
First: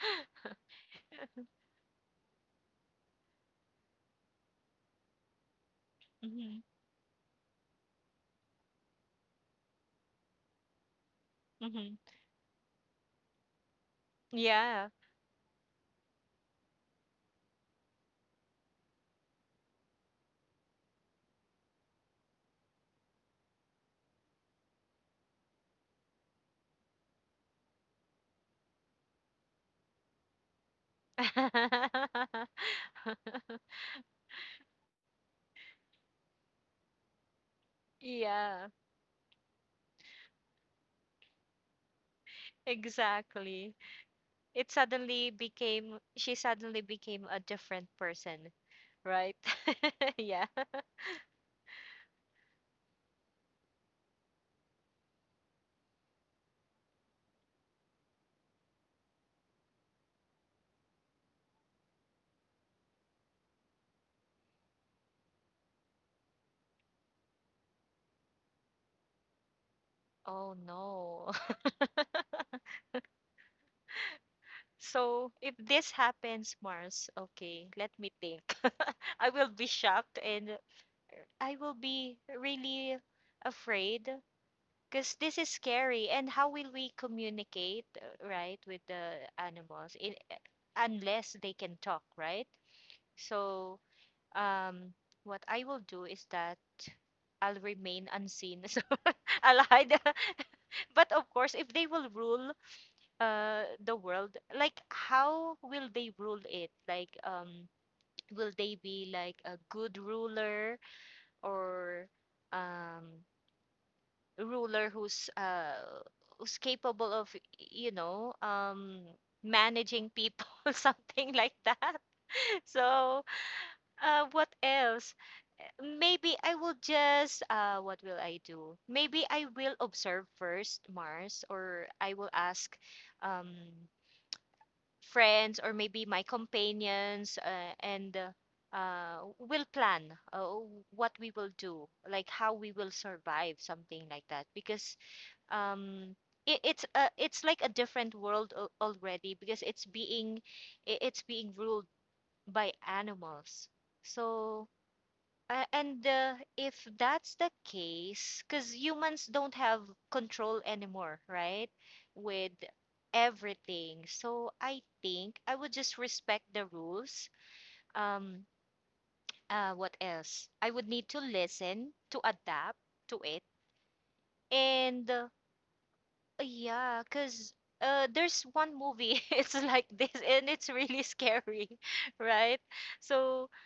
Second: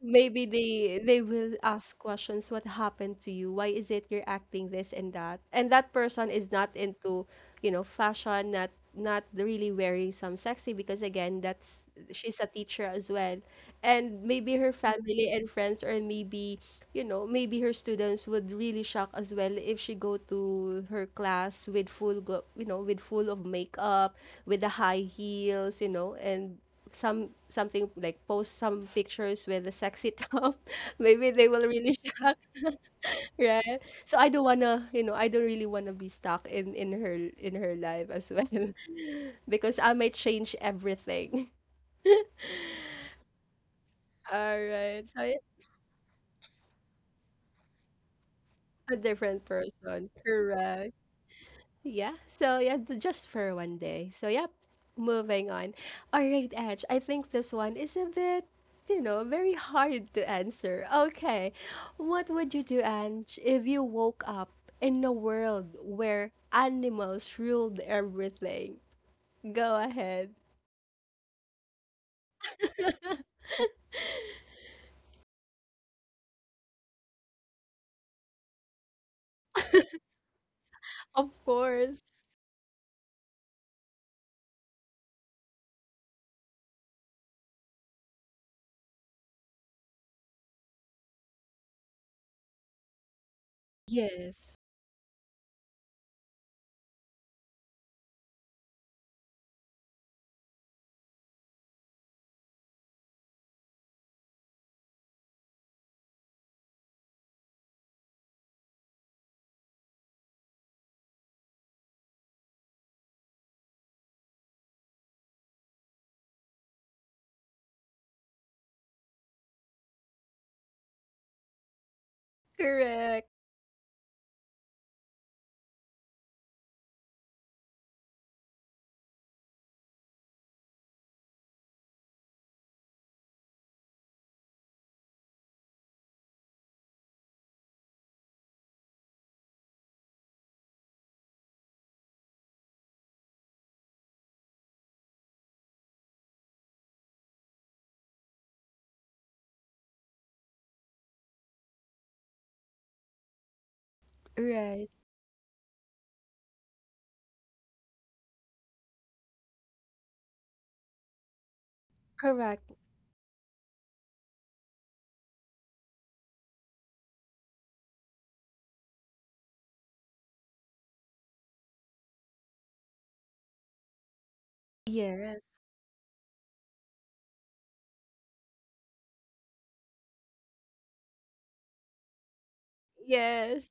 maybe they will ask questions, what happened to you, why is it you're acting this and that, and that person is Hmm. not into fashion, not really wearing some sexy, because again, that's Hmm. she's a teacher as well. And maybe her Yeah. family and friends, or maybe maybe her students would really shock as well if she go to her class with full glo- you know with full of makeup, with the high heels, you know, and something like post some pictures with the sexy top. (laughs) Maybe they will really shock. (laughs) (laughs) Right, so I don't wanna, I don't really wanna be stuck in her life as Yeah, well. (laughs) Because I might change everything. exactly. (laughs) All right, so yeah, She suddenly became a different person, a right? different person, (laughs) Yeah. correct. Yeah. So yeah, just for one day. So yep. Moving on. All right, Edge. I think this one is a bit, you know, very hard to answer. Okay. What would you do, Ange, if you woke up in a world where animals ruled everything? Go ahead. Oh no. (laughs) So if this happens, Mars, okay, let me think. (laughs) I will be shocked, and Of I will course. be really afraid, because this is scary. And how will we communicate, right, with the animals, in, unless they can talk, right? So, Yes. um, what I will do is that I'll remain unseen. (laughs) So I'll hide. (laughs) But of course, if they will rule the world, like how will they rule it? Like will they be like a good ruler, or um ruler who's, who's capable of you know um managing people, (laughs) something like that. (laughs) So, Correct. What else? Maybe I will just What will I do? Maybe I will observe first, Mars, or I will ask um friends or maybe my companions, and will plan, what we will do, like how we will survive something like that, because um it's like a different world already, because it's being it's being ruled by animals. So, Right. And if that's the case, because humans don't have control anymore, right? With Correct. everything. So I think I would just respect the rules. Um, what else? I would need to listen, to adapt to it. And Yes. yeah, because there's one movie, (laughs) it's like this, and it's really scary, (laughs) right? So. Yes.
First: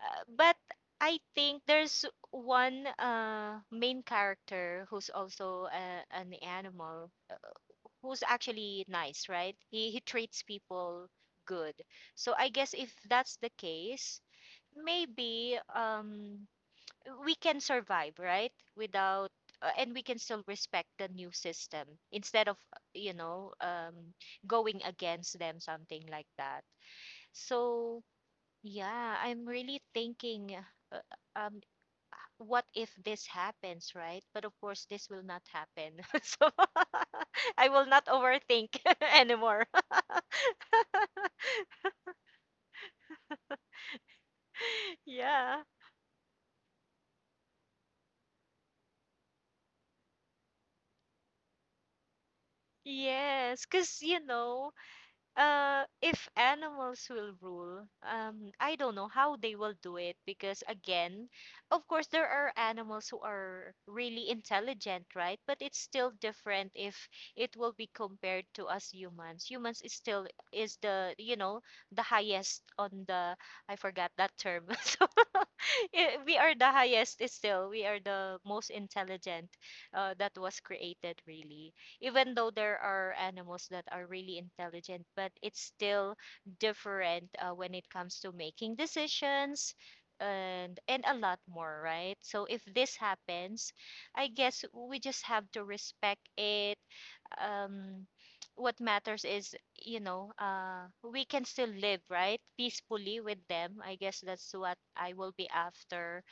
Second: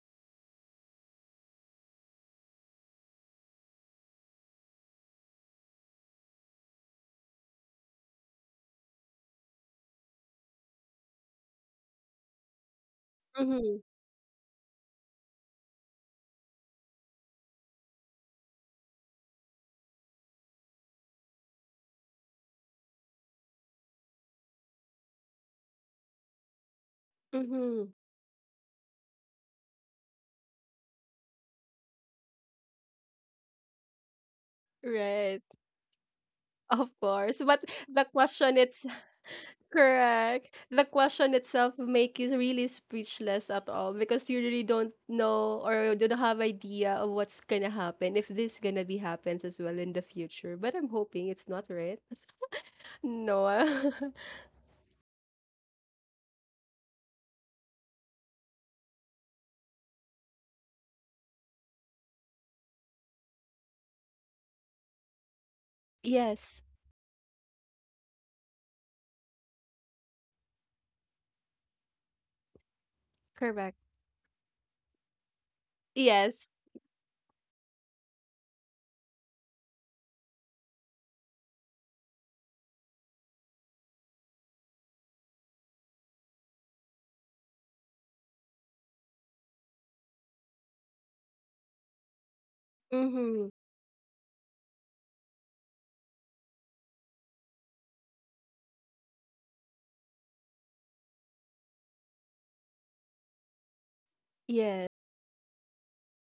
Uh, but I think there's one main character who's also an animal who's actually nice, right? He treats people good. So I guess if that's the Mm-hmm. case, maybe we can survive, right? Without, and we can still respect the new system instead of, you know um, going against them, something like that. Mm-hmm. So yeah, I'm really thinking. uh, um what if this happens, right? But of course, this will not Right. happen. (laughs) So Of course. (laughs) But I will not the question overthink it's (laughs) anymore. Correct. The question itself make you really speechless at all, because you really don't (laughs) Yeah. know or don't have idea of what's gonna happen if this gonna be happens as well in the future. But I'm hoping it's not, right? (laughs) Yes, because, Noah. If animals will rule, I don't know how they will do it, because, again, of course, there are animals who are really intelligent, right? But it's still (laughs) Yes. different if it will be compared to us humans. Humans is still is the highest on the, I Correct. forgot that term. (laughs) So we Yes. are the highest, is still, we are the most intelligent, that was created, really, even though there are animals that are really intelligent, but it's still different when it comes to making decisions, and a lot more, right? So if this Mm-hmm. happens, I guess we just have to respect it. Um, what matters is, you know, we can still live, right? Peacefully with them. I guess that's what Yes. I will be after,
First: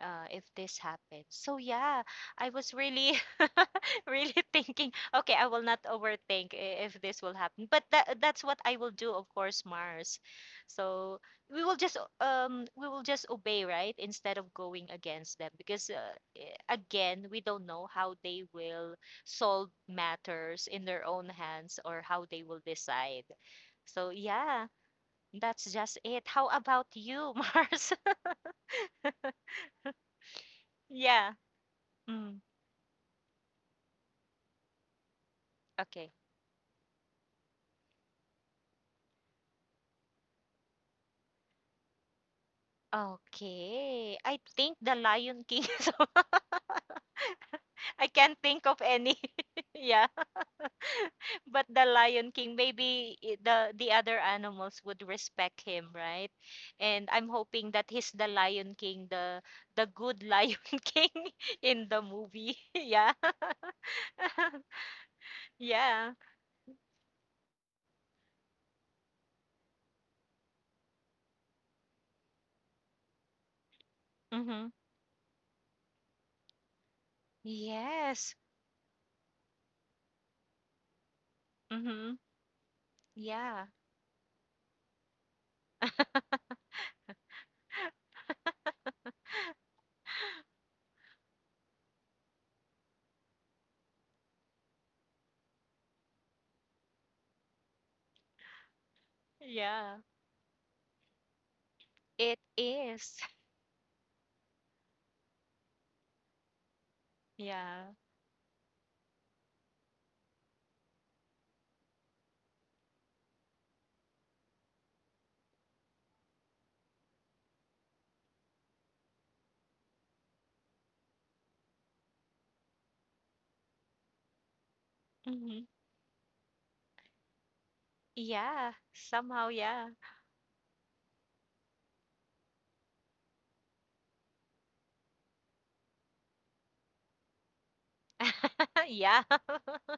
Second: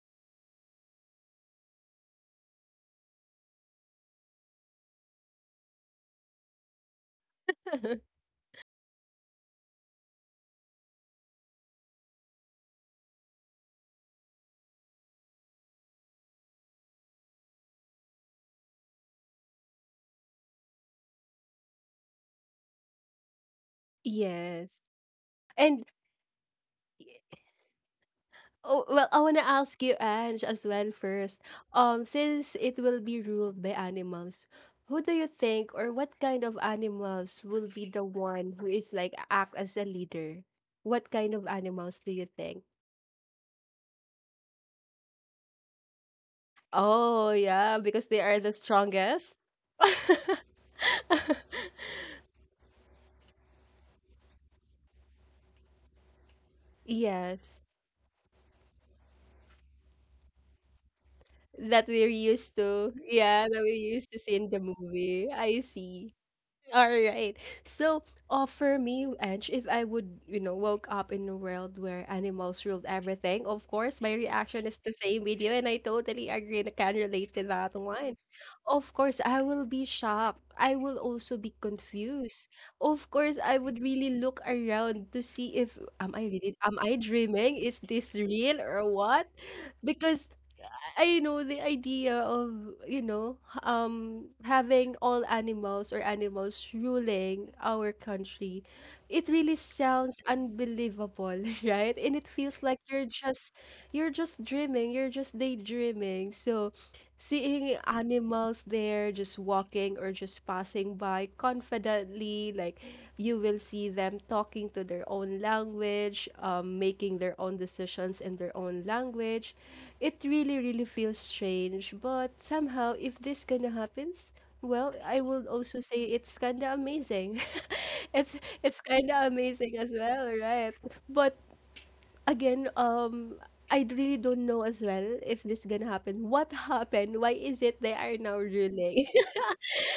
if this happens. So yeah, I was really, (laughs) really thinking. Okay, I will not overthink, if this will happen. But that (laughs) that's what I will do, of course, Mars. So we will just we will just obey, right? Instead of going against them, because again, we don't know how they will solve matters in their own hands or how they will decide. So yeah, Yes. that's And just it. How about you, (laughs) Mars? Oh, well, I wanna ask you, Ange, as well Yeah. first. Mm, Since it will be ruled by animals, who do you think, or okay. what kind of animals will be the one who is like act as a leader? What kind of animals do you think? Okay. I think the Lion King is. (laughs) Oh, yeah, I because they can't are the think of any. strongest. (laughs) Yeah, but the Lion King, maybe the other animals would respect him, right? And I'm Yes, hoping that he's the Lion King, the good Lion (laughs) King in that the we're movie. used (laughs) to. Yeah. Yeah, that we're used to see in the (laughs) movie. I Yeah. see. (laughs) All right. So, for me, Edge, if I would, you know, woke up in a world where animals ruled everything, of course, my Mm-hmm. reaction is the same with you, and I totally agree and I can relate to that one. Yes. Of course, I will be shocked. I will also be Mm-hmm. confused. Of course, I Yeah. would really look around to see if am I really, (laughs) am I dreaming? Is this real or what? Because I know the idea of, you know, having all animals or animals ruling our country. It really Yeah. sounds unbelievable, (laughs) right? And it It feels like is. You're just dreaming, you're just daydreaming. So, seeing Yeah. animals there just walking or just passing by confidently, like you will see them talking to their own language, making their own decisions in their own language. It really, really feels strange, but somehow, if this kind of happens, well, I will Mm-hmm. also say it's kind of amazing. (laughs) it's Yeah. it's kind of Somehow, amazing yeah. as well, right? But again, I really don't know as well if this gonna happen. What happened? Why is it they are now (laughs) ruling? Yeah.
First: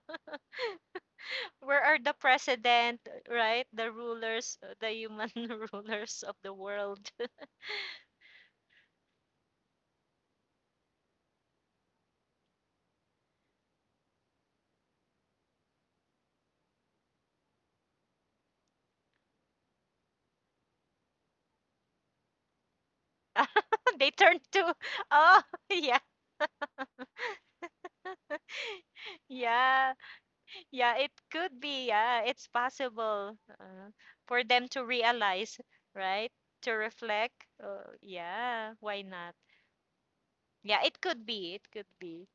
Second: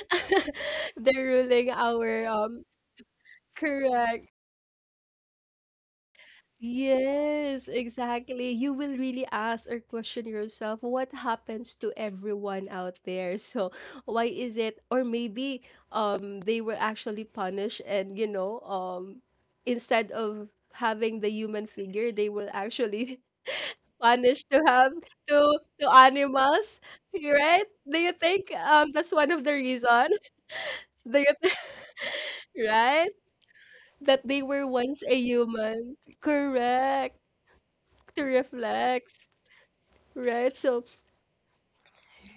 (laughs) (laughs) They're ruling Where are the our president, right? The correct. rulers, the human (laughs) rulers of the world. Yes, exactly. You will really ask or question yourself what happens to everyone out there. (laughs) So why is it, or maybe they were actually punished, and instead of having the human figure, they will actually (laughs) They turn punish to to. have Oh. to (laughs) to Yeah. animals, right? Do you think that's one of the Yeah, reason? yeah, (laughs) it Do you think could be. Yeah, it's (laughs) right, possible, that they for were them to once a realize, human? right, to Correct, reflect, to yeah, why reflect, not? right? Yeah, So it could be. It could be,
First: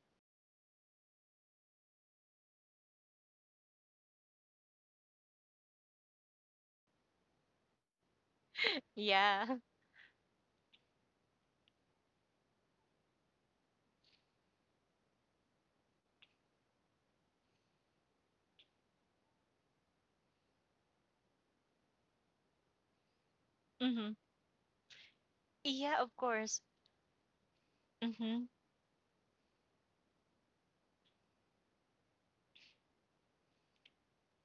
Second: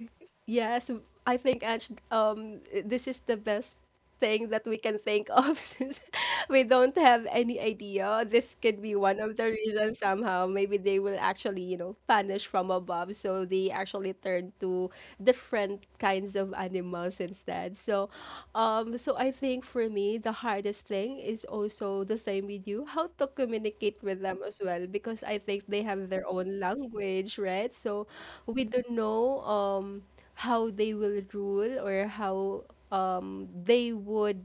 yes, I think, Ange, this is the best thing that we can think of, (laughs) since (laughs) we don't have any idea. This could be one of yeah. the (laughs) reasons somehow. Maybe they will actually, punish from above. So they actually turn to different kinds of animals instead. So I think, for me, the hardest thing is also the same with you, how to communicate Mm-hmm. with them as well. Because I think they Yeah, have of their own course. language, right? So Mm-hmm. we don't know how they will rule, or how they would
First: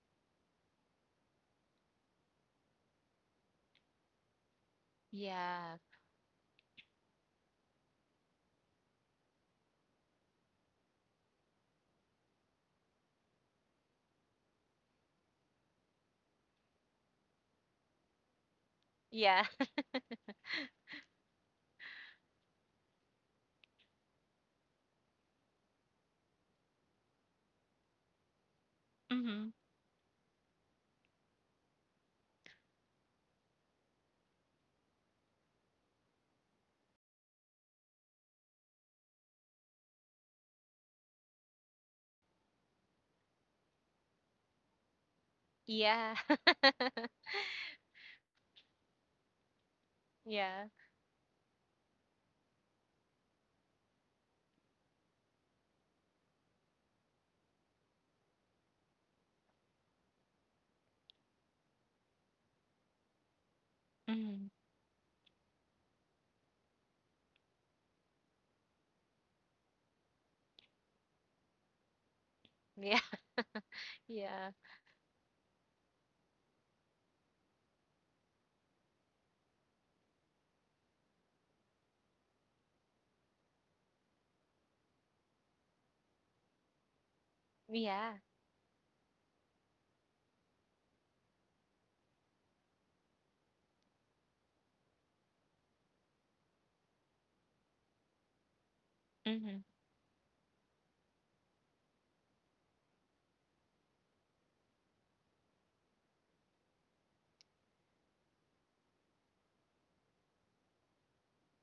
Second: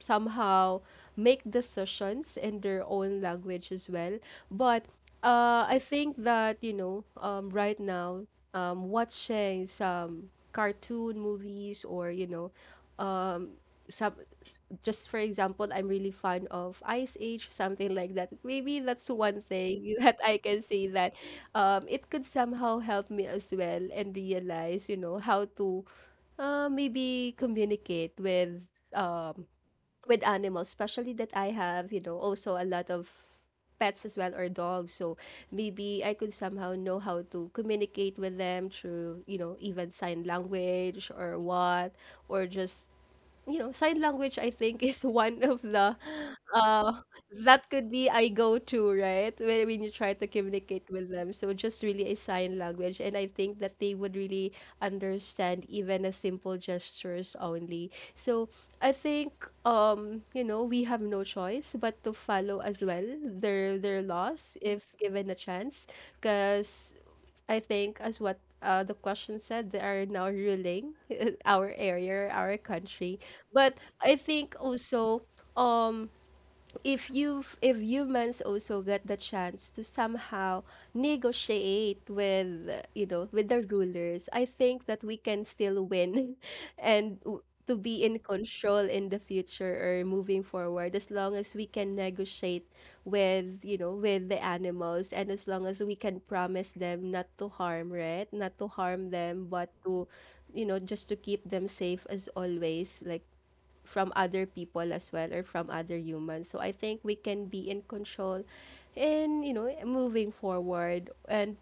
somehow make decisions in their own language as well. But Yeah. I think that, right now, watching some cartoon movies, or, you know, um, some just for example, I'm really fond of Ice Age, something like that, maybe that's one Yeah. thing (laughs) that I can say that, it could somehow help me as well and realize, you know, how to, maybe communicate with, (laughs) um, Mm-hmm. with animals, especially that I have, you know, also a lot of pets as well or dogs. So maybe I could somehow know how to communicate with them through, you know, even sign language or what, or just, you know, sign language, I think, (laughs) is one of the Yeah. uh that could be I go to, right? When you try to (laughs) Yeah. communicate with them. So just really a sign language. And I think that they would really understand even a simple gestures only. So I think, you know, we have no choice but to follow as well their Mm-hmm. laws if given a chance. Because I think, as what the question said, they are now ruling (laughs) our area, our Yeah. country. But I Yeah. think also, um, if you if humans also get the chance to somehow negotiate with, you know, with the rulers, I think that we can still win (laughs) and w- to be Yeah. in control in the future or moving forward, as long as we can negotiate with, you know, with the animals, and as long as we can promise them not to harm, right, not to harm them, Mm-hmm. but to, you know, just to keep them safe as always, like from other people as well, or from other humans. So I think we can be in control and, you know, moving forward, and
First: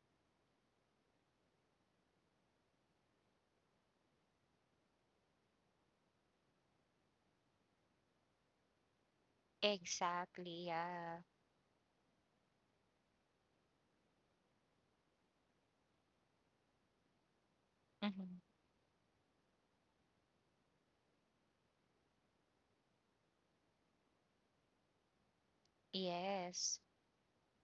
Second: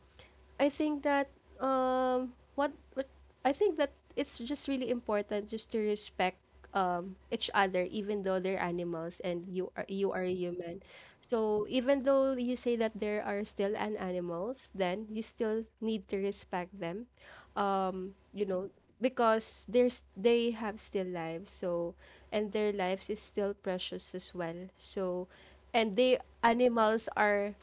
I think that, what I think, that it's just really important just to respect, each other, even though they're animals and you are a Exactly. human. Yeah. So even though you say that there are still an animals, then you still need to respect them, um Mm-hmm. you know because there's they have still lives, so, and their lives is still precious as well, so, and they, Yes. animals are,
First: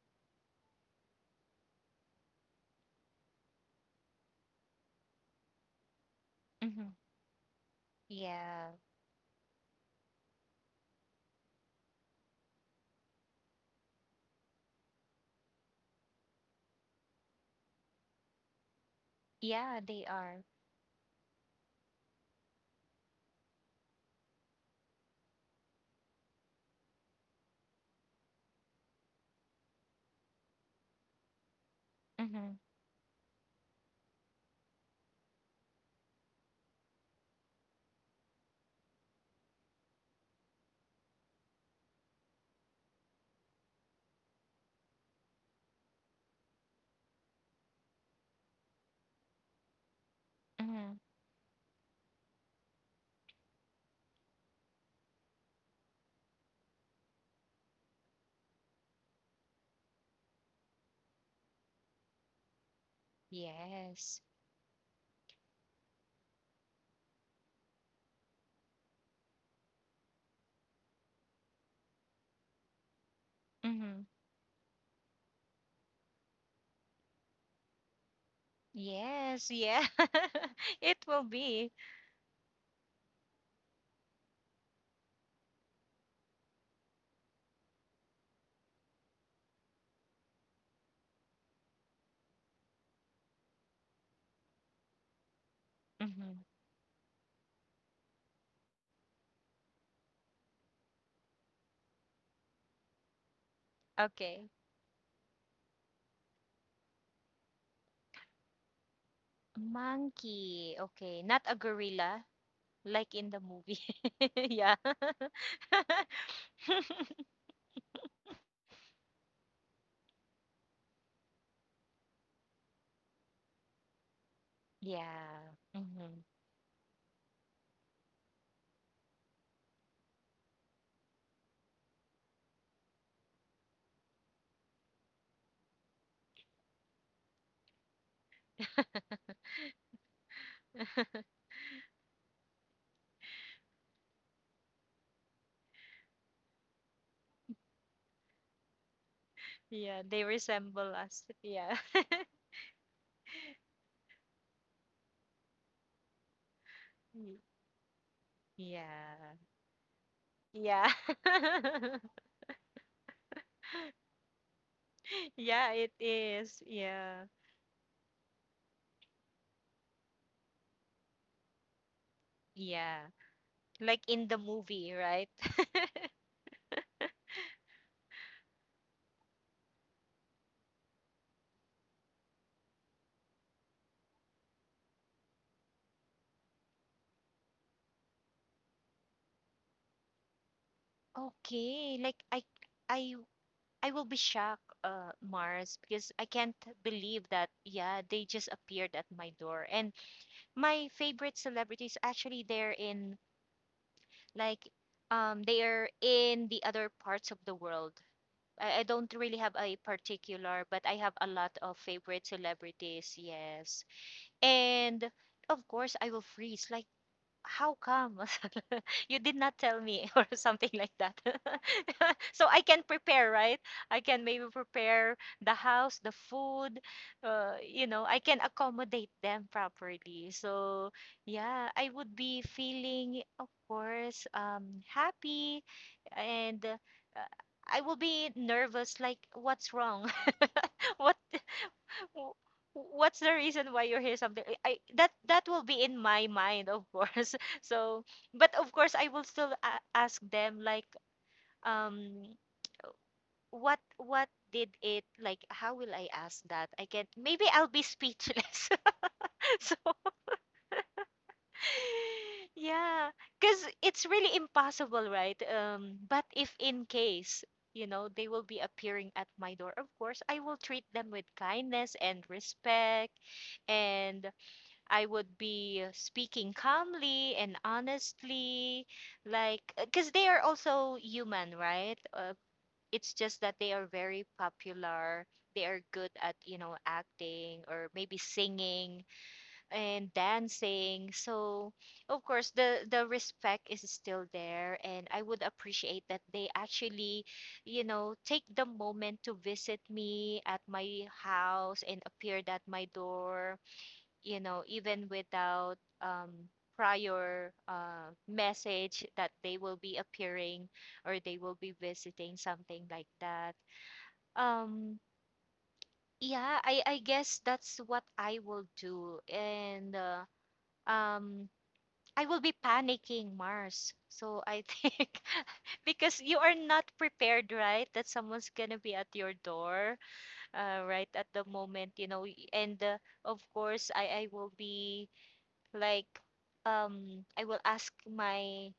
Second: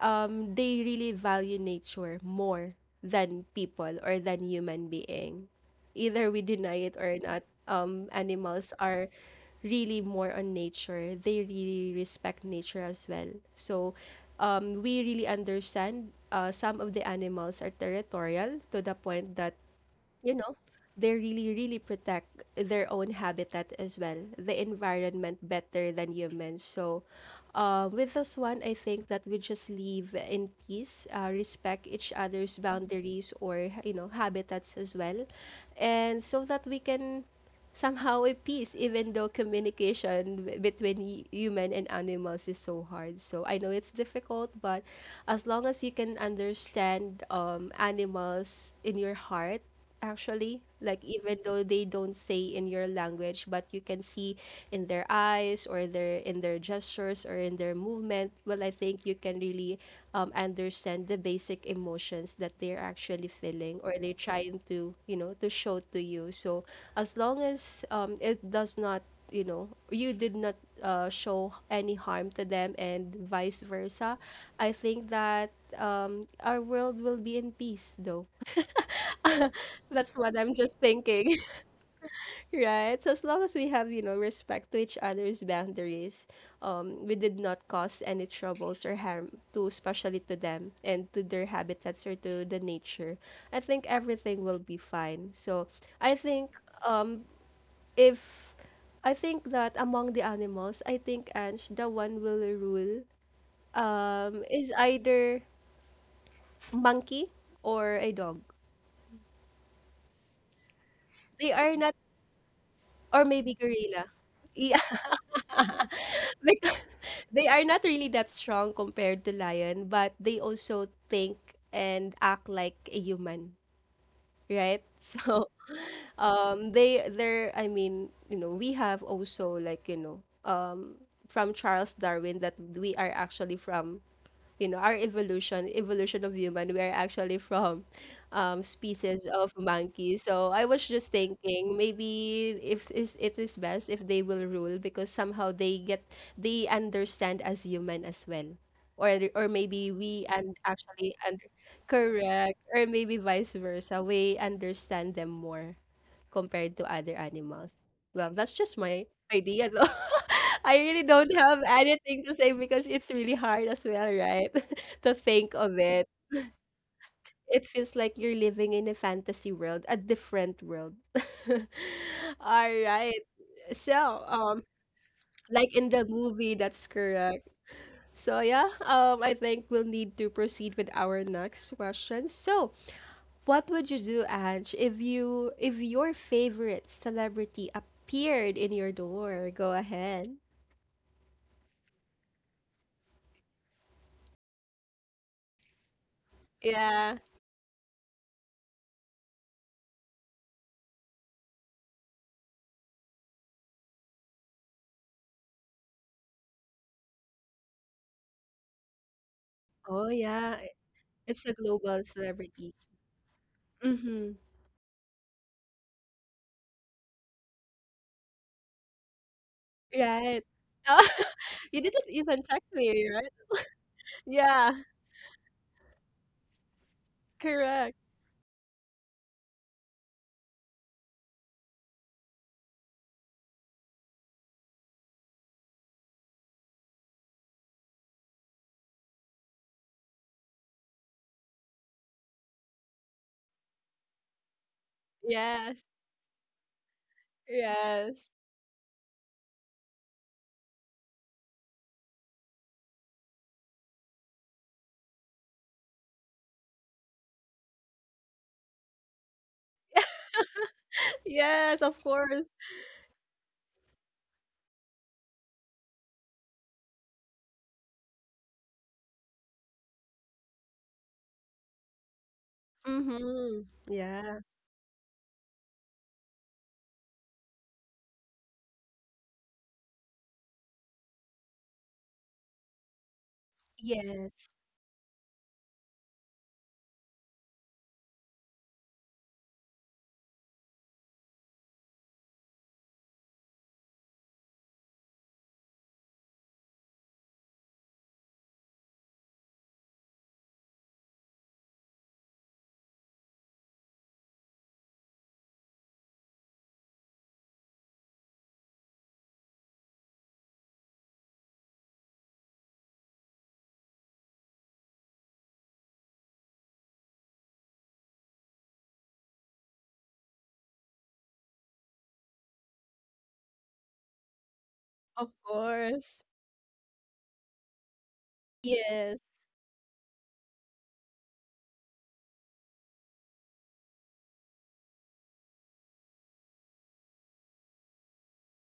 they really value nature more than people or than human being, either we deny Mm-hmm. it or not. Yeah. Animals are really more on nature, they really respect nature as well, so, we really understand, some of the animals are territorial, to the point that, Yeah, they you are. know, they really, really protect their own habitat as well, the environment better than humans. So, with this one, I think that we just live in peace, respect each Mm-hmm. other's boundaries, or, you know, habitats as well. And so that we can somehow a peace even though communication between human and animals is so hard. So I know it's difficult, but as long as you can understand animals in your heart, actually, Mm-hmm. like even though they don't say in your language, but you can see in their eyes or their in their gestures or in their movement. Well, I think you can really understand the basic emotions that they're actually feeling or they're Yes. trying to, you know, to show to you. So as long as it does not, you know, you did not show any harm to them and vice Mm-hmm. versa, I think that our world will be in peace though. Yes. Yeah. That's what I'm just (laughs) It will thinking, be. (laughs) right? So, as long as we have, you know, respect to each other's boundaries, we did not cause any troubles or harm to, especially to them and to their habitats or to the nature. I think everything will be fine. So I Mm-hmm. think, um, if I think that among the animals, I think, Ange, the one will rule, Okay. is either monkey or a dog. Monkey. Okay. Not They a are not, gorilla like or in the maybe movie. gorilla. (laughs) E, Yeah. (laughs) like (laughs) they are not really that strong compared to lion, but they also think and act like a human, right? (laughs) So Yeah. Mm-hmm. They are, I mean, you know, we have also, like, you know, from Charles Darwin that we are actually from, you know, our evolution of human. We are actually from species of monkeys. So I was just (laughs) thinking, maybe if is it is best if they will rule, because somehow they get, they understand as human as well. Or maybe Yeah, they we, and resemble actually, us. and Yeah. correct, or maybe vice versa, we understand them more compared to other (laughs) animals. Well, that's just my Yeah. idea though. (laughs) I Yeah. really don't have (laughs) anything to say because it's really hard as well, right? (laughs) to think Yeah, of it it. is. Yeah. It feels like you're living in a fantasy world, a different world. (laughs) All Yeah. right. Like So, in the movie, right? like in the (laughs) movie, that's correct. So yeah, I think we'll need to proceed with our next question. So, what would you do, Ange, if you if your favorite celebrity appeared in your door? Go ahead. Okay, like I I will be shocked, Mars, because I can't Yeah. believe that yeah, they just appeared at my door. And my favorite celebrities actually like they are in the other parts of the world. I don't really have a Oh yeah. particular, but I have a It's a lot of global favorite celebrities. celebrities, yes. Mm-hmm. And of course, I will freeze. Like, how come (laughs) you did not tell me (laughs) or Right. something like Oh, that? (laughs) you didn't (laughs) even So I text can me, right? prepare, right? I can maybe Yeah. prepare the house, the food, Correct. I can accommodate them properly. So, yeah, I would be feeling, of course, happy, and, I will be nervous like, what's wrong? (laughs) what w- what's the reason why you hear something I that that will be Yes. in my mind, of course? (laughs) So, Yes. but of course I will still ask them like, um what did it like, how will I ask that? I can maybe I'll be speechless. (laughs) So (laughs) Yes, of (laughs) course. yeah, because it's really impossible, right? But if in case, they will be appearing at my door, of course I will treat them with kindness and respect, Mm-hmm. and Yeah. I would be speaking calmly and honestly, like, because they are also human, right? It's just that they are very Yes. popular. They are good at, acting or maybe singing and dancing. So, of course, the respect is still there, and I would appreciate that they actually, take the moment to visit me at my house, and appeared at my door, even without prior message that they will be appearing, or they will be visiting, something like that. Um, yeah, I guess that's what I will do. And um, I will be panicking, Mars. So I think. (laughs) Of Because course. you are not prepared, right? That someone's gonna be at Yes. your door, right at the moment. And of course, I will be like um i will ask my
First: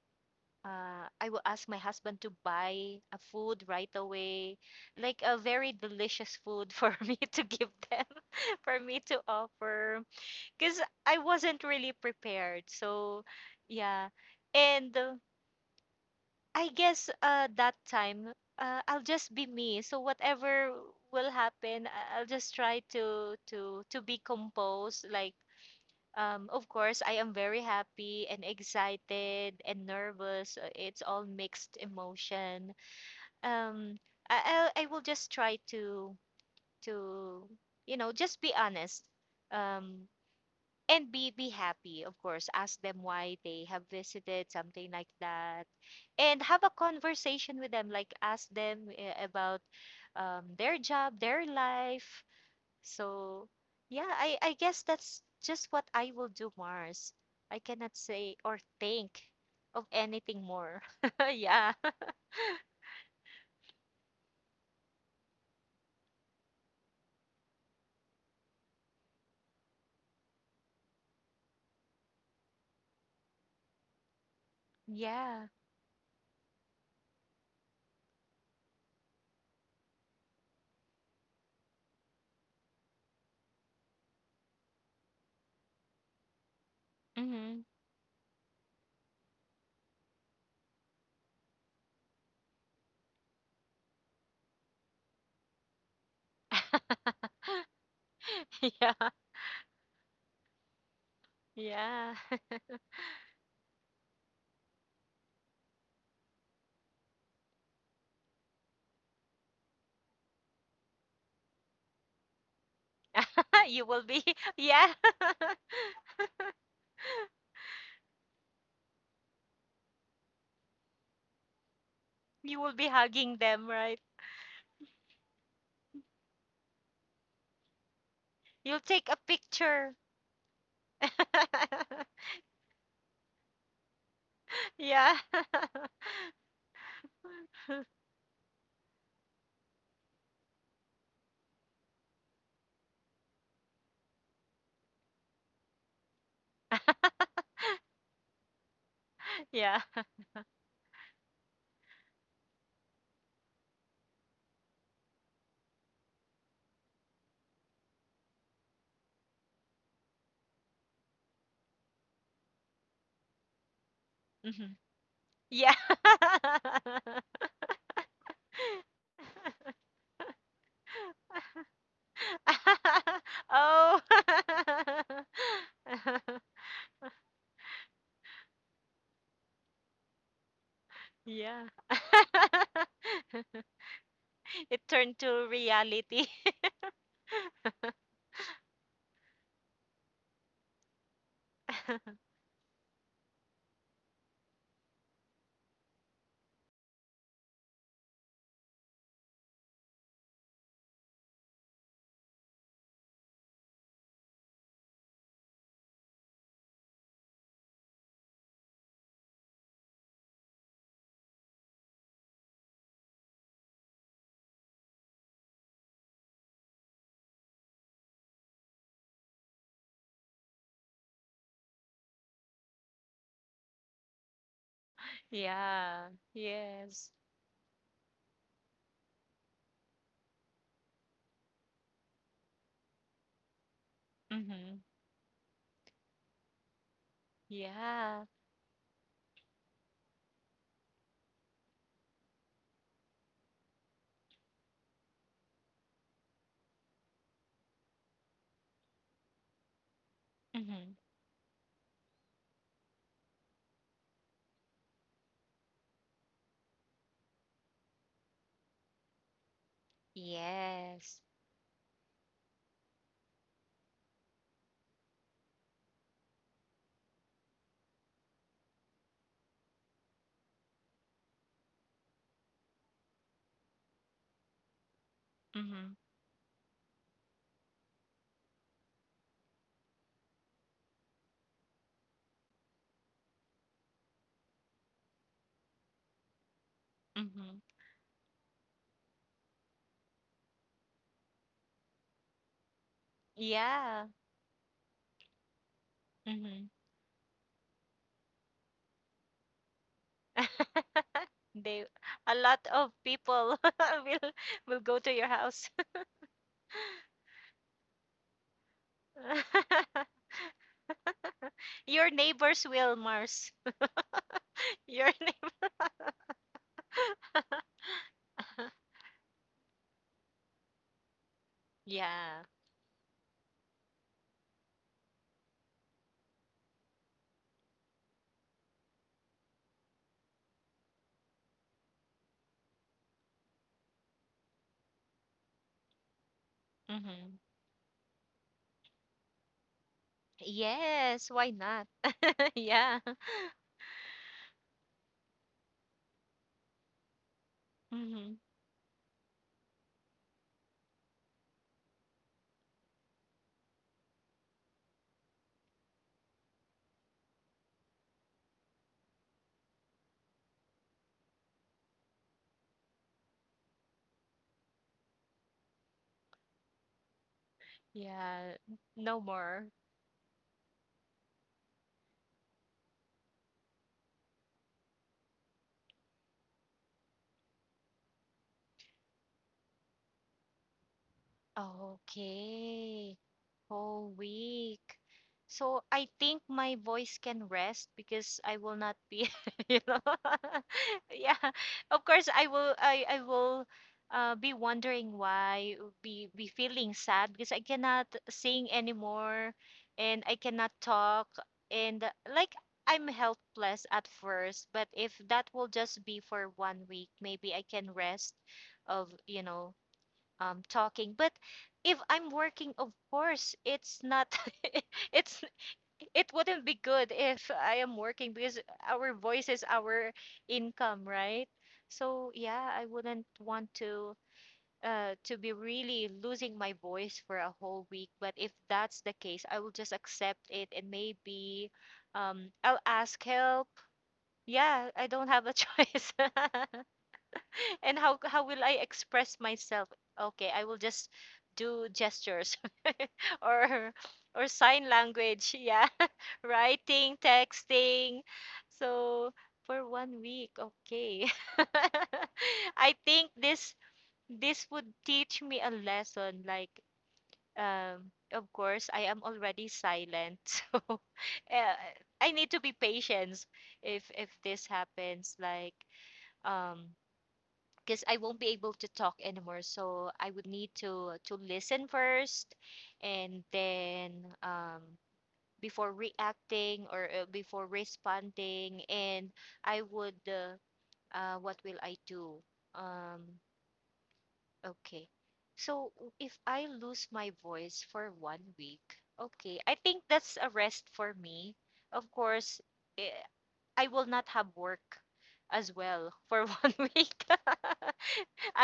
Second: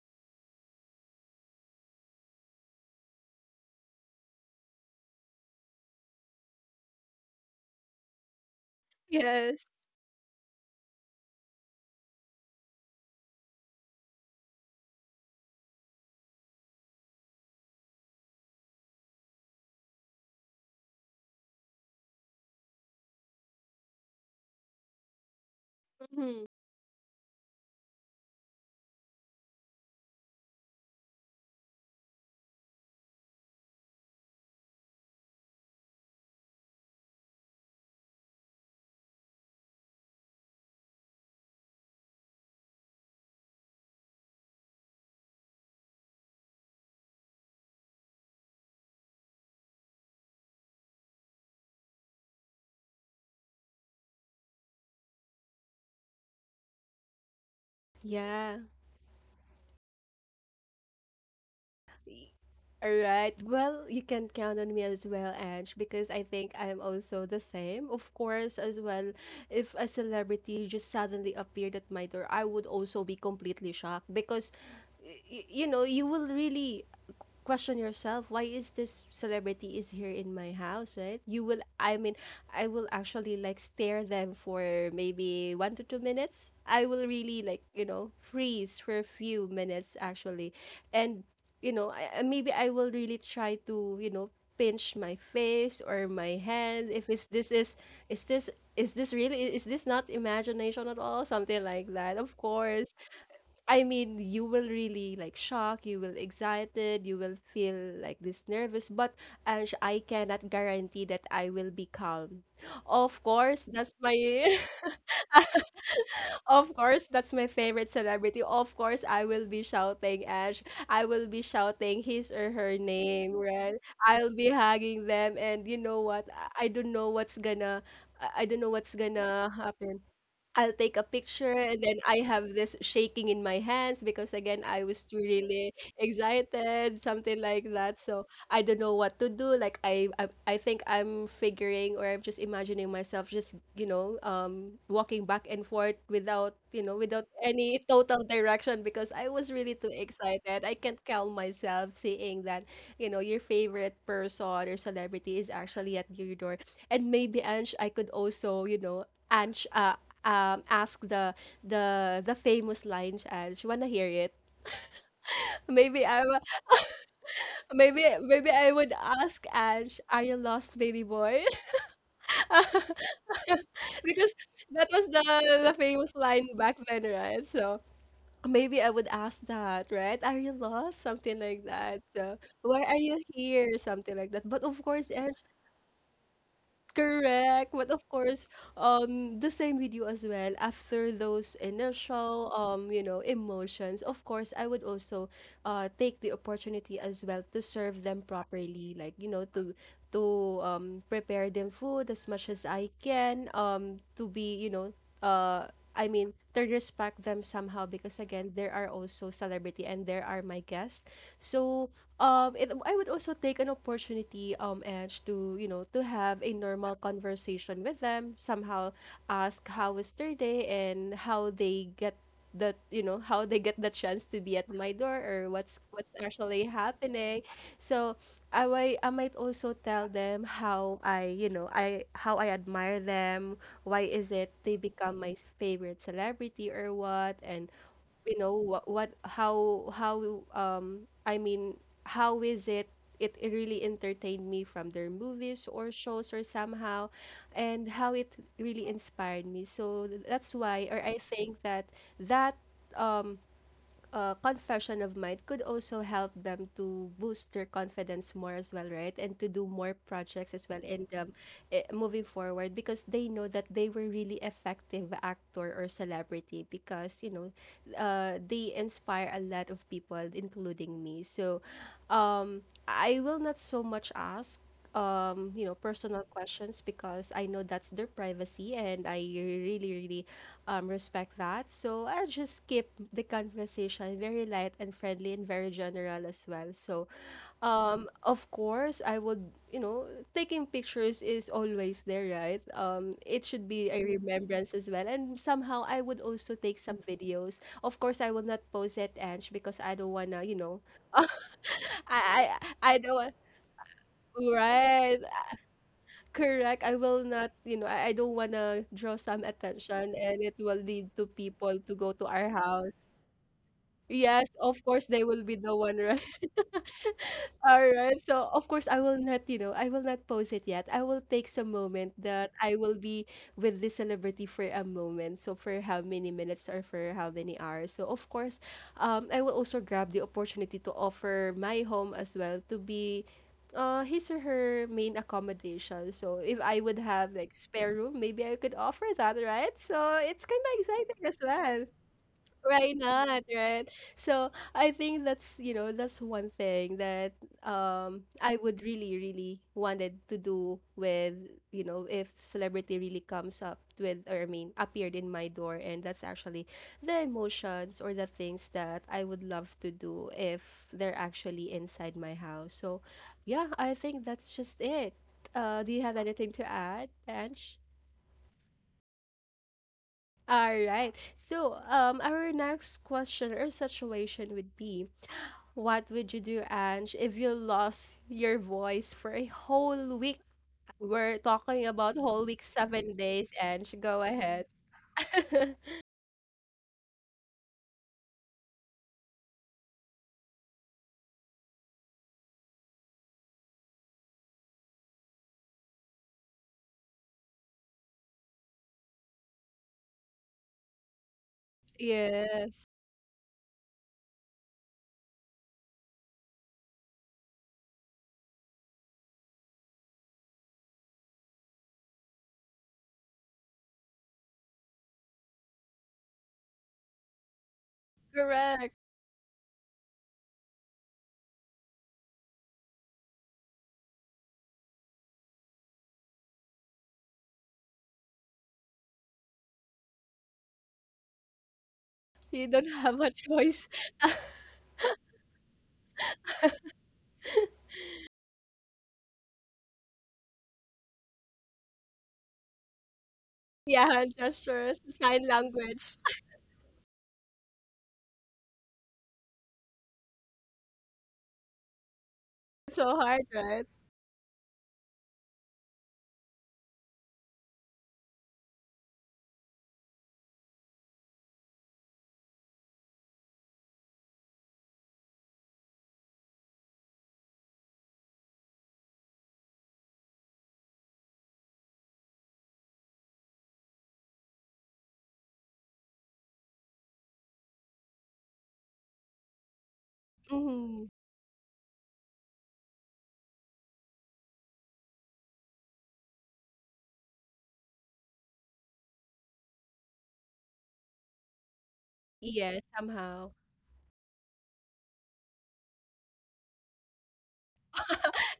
I will ask my husband to buy a food right away, like a very delicious food for (laughs) me to give them, (laughs) for me to Yes. offer, because I wasn't really prepared. So, yeah. And I guess that time, I'll just be me. So whatever will happen, I'll just try to be composed, like, Mm-hmm. Of course, I am very happy and excited and nervous. It's all mixed emotion. Um, I will just try to just be honest. Um, and be happy. Of course, ask them why they have visited, something like that, and have a conversation with them. Like ask them about, their job, their life. So, yeah, I guess that's just what I will do, Mars. I cannot say or Yeah. think of anything more. (laughs) Yeah. All right. Well, you can count on me as well, Ange, because I think I'm also the same. Of course, as well, if a celebrity just suddenly appeared at my door, I would also be completely shocked because, Yeah. you know, you will really question yourself, why is this celebrity is here in my house, right? You will, I mean, I will actually like stare them for maybe 1 to 2 minutes. I will really, Hmm. like, you know, freeze for a few minutes actually. And, you know, maybe I will really try to, you know, pinch my face or my hand if it's, (laughs) this is this is Yeah. this really, is this not imagination at all, something like Yeah. that. Of course, I mean, you will really like shocked, you will excited, you will feel like this nervous. But Ange, I cannot guarantee that I will be calm. Of course, (laughs) You that's will my be, (laughs) yeah. (laughs) of course, that's (laughs) my favorite celebrity. Of course, I will be shouting Ange. I will be shouting his or You will her be name, hugging them, right? right? I'll be hugging them and you know what? I don't know what's gonna I don't know You'll what's take a gonna picture. happen. I'll take a picture and then I (laughs) have this shaking in my hands because again I was Yeah. really (laughs) excited, something like that. So I don't know what to do. Like I think I'm figuring or I'm just imagining myself just, you know, walking back and forth without, you know, without any total direction because I was really Yeah. too excited. I can't calm myself seeing that, you know, your favorite person or celebrity is actually at your door. And maybe Ange, I could also, you know, Ange, ask the the famous line, Ange. Wanna hear it? Hmm. (laughs) Yeah. Maybe maybe I would ask (laughs) Ange, "Are you lost, baby boy?" (laughs) (laughs) because Oh. that was the famous line (laughs) back then, right? So maybe I would ask that, right? Are you lost? Something like Yeah. that. So why are (laughs) you here? Something like that. But of It course, turned to reality. correct. But of course, the same with you as well. After those (laughs) initial, you know, emotions, of course, I would also, take the opportunity as well to serve them properly. Like, you know, to to prepare them food as much as I can. To be, you know, I mean, to respect them somehow, because again, there are also celebrity and there are my guests. So it, I would also take an opportunity, Edge, to, you know, to have a normal conversation with them somehow. Ask how was their day and how they get, that, you know, how they get the chance to be at my door or what's Yeah. actually Yes. happening. So I might also tell them how I, you know, I how I admire them. Why is it they Mm-hmm. become my favorite celebrity or what? And Yeah. you know what, how I mean how is it, it really entertained me from their movies or shows or somehow, and how it really inspired me. So that's why, Mm-hmm. or I think that that um confession of mine could also help them to boost their confidence more as well, right? And to do more projects as well in Yes. Moving forward, because they know that they were really effective actor or celebrity, because, you know, they inspire a lot of people, including me. So um, I will not so much ask you know, Mm-hmm. personal questions because I know that's their privacy and I really, really respect that. So I'll just keep the conversation very light and friendly and very general as well. So, Mm-hmm. Of course, I would, you know, taking pictures is always there, right? It should be a Yeah. remembrance as well. And somehow I would also Mm-hmm. take some videos. Of course, I will not post it, Ange, because I don't wanna, you know, (laughs) They A lot I of don't want. people (laughs) will will go Right. to your house. Correct. I will not, you know, I don't want to draw some attention (laughs) and it will lead to people to go Your to our neighbors will, house. Mars. Yes, of (laughs) course, Your they will be the neighbor. one, right? Alright, so of course (laughs) I will not, you know, I will not post it yet. I will take some moment Yeah. that I will be with this celebrity for a moment. So for how many minutes or for how many hours. So of course, I will also grab the opportunity to offer my home as well to be his or her main accommodation. So if I would have Mm-hmm. like spare room, maybe I could offer that, right? So it's kind of exciting Yes, as why well. not? (laughs) Why Yeah. (laughs) not, right? So I think that's, you know, that's one thing that Hmm. I would really, really wanted to do with, you know, if celebrity really comes up with, or I mean appeared in my door. And that's actually the emotions or the things that I would love to do if they're actually inside my house. So yeah, I think that's just it. Uh, do you have anything to add, Ange? Yeah. No more. All right. So, our next question or situation would be, what would you do, Ange, if you lost your voice for a whole week? We're talking about whole week, seven Okay. days, Ange. Whole Go ahead. week. (laughs) So I think my voice can rest because I will not be, (laughs) you know. (laughs) Yeah, of course I will. I will be wondering why, be feeling sad because I cannot sing anymore, and I cannot talk, and like Yes, I'm helpless at first. But if that will just be for one week, maybe I can rest of talking. But if I'm working, of course it's not, (laughs) it's, it wouldn't be good if I am working because correct. our voice is our income, right? So yeah, I wouldn't want to be really losing my voice for a whole week, but if that's the case, I will just accept it, and maybe You I'll don't (laughs) ask have a help. choice. (laughs) Yeah, I don't have a (laughs) choice. (laughs) (laughs) And how will I express myself? Okay, I will just do gestures (laughs) or Yeah, hand or sign gestures, sign language. Yeah, language. (laughs) writing, texting. So for one week, okay. (laughs) I It's so think hard, this right? this would teach me a lesson. Like, of course, I am already silent, (laughs) so uh, I need to be patient if this happens. Like, um because I won't be able to talk anymore. So I would need to listen first, and then, um, before reacting, or before responding. And I would, Mm-hmm. What will I do? Um, okay. So if I lose my voice for one week, okay, I think that's a rest for me. Of course, Yeah, eh, somehow. I will not have work as well for (laughs) one week. (laughs)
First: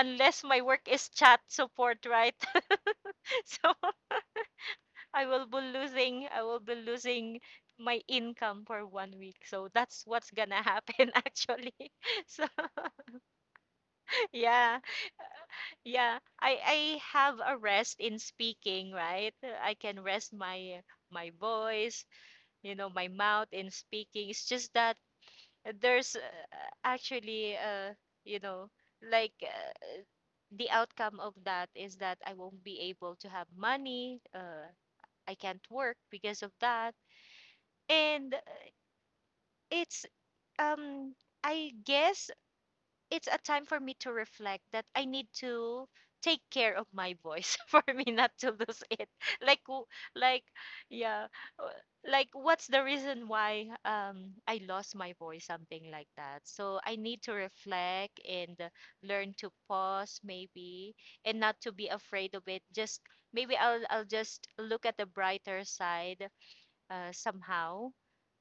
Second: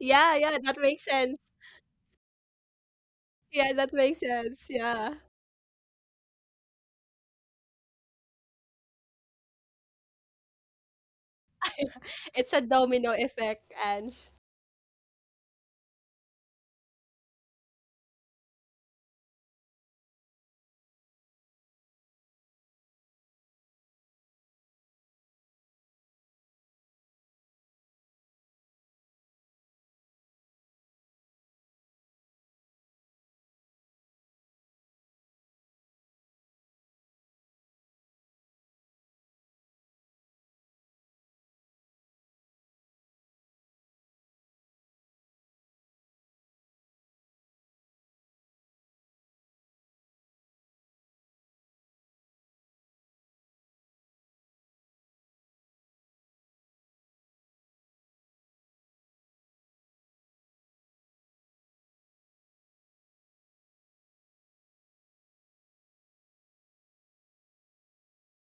Yeah, yeah, my that work makes is sense. chat support, right? (laughs) Yeah, So that makes sense. Yeah. I will be losing my income for one week. So that's what's gonna happen (laughs) actually. (laughs) (laughs) So It's a domino (laughs) effect, Ange. yeah, yeah. I have a rest in speaking, right? I can rest my my voice, you know, my mouth in speaking. It's just that there's actually, you know like, the outcome of that is that I won't be able to have money. I can't work because of that. And it's um I guess it's a time for me to reflect that I need to take care of my voice (laughs) for me not to lose it. (laughs) Like, like, yeah, uh, like, what's the reason why I lost my voice, something like that. So I need to reflect, and learn to pause, maybe, and not to be afraid of it. Just maybe I'll just look at the brighter side, somehow.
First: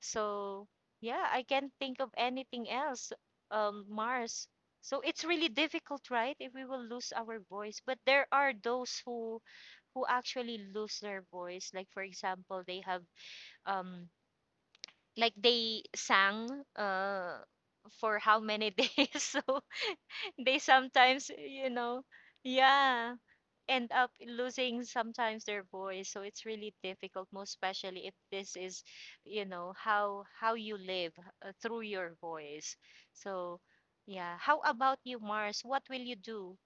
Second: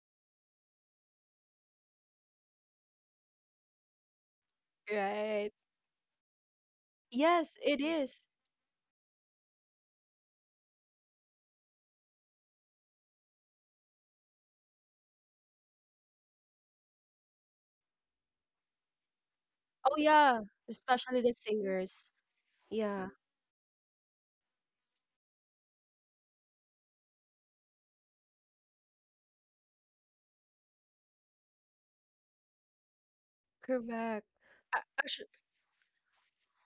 So yeah, I can't think of anything else. Mars. So it's really Right. difficult, right? If we will lose our Yes, it voice, but is. there are those who actually lose their voice. Like for example, they have um like they sang uh for how many (laughs) days? So Oh yeah, they especially sometimes, the you know, singers. Yeah, yeah, end up losing sometimes their voice. So it's really difficult, most especially if this is, you know, how you live through your voice. So correct. yeah, how about you, Actually, Mars? What will you do?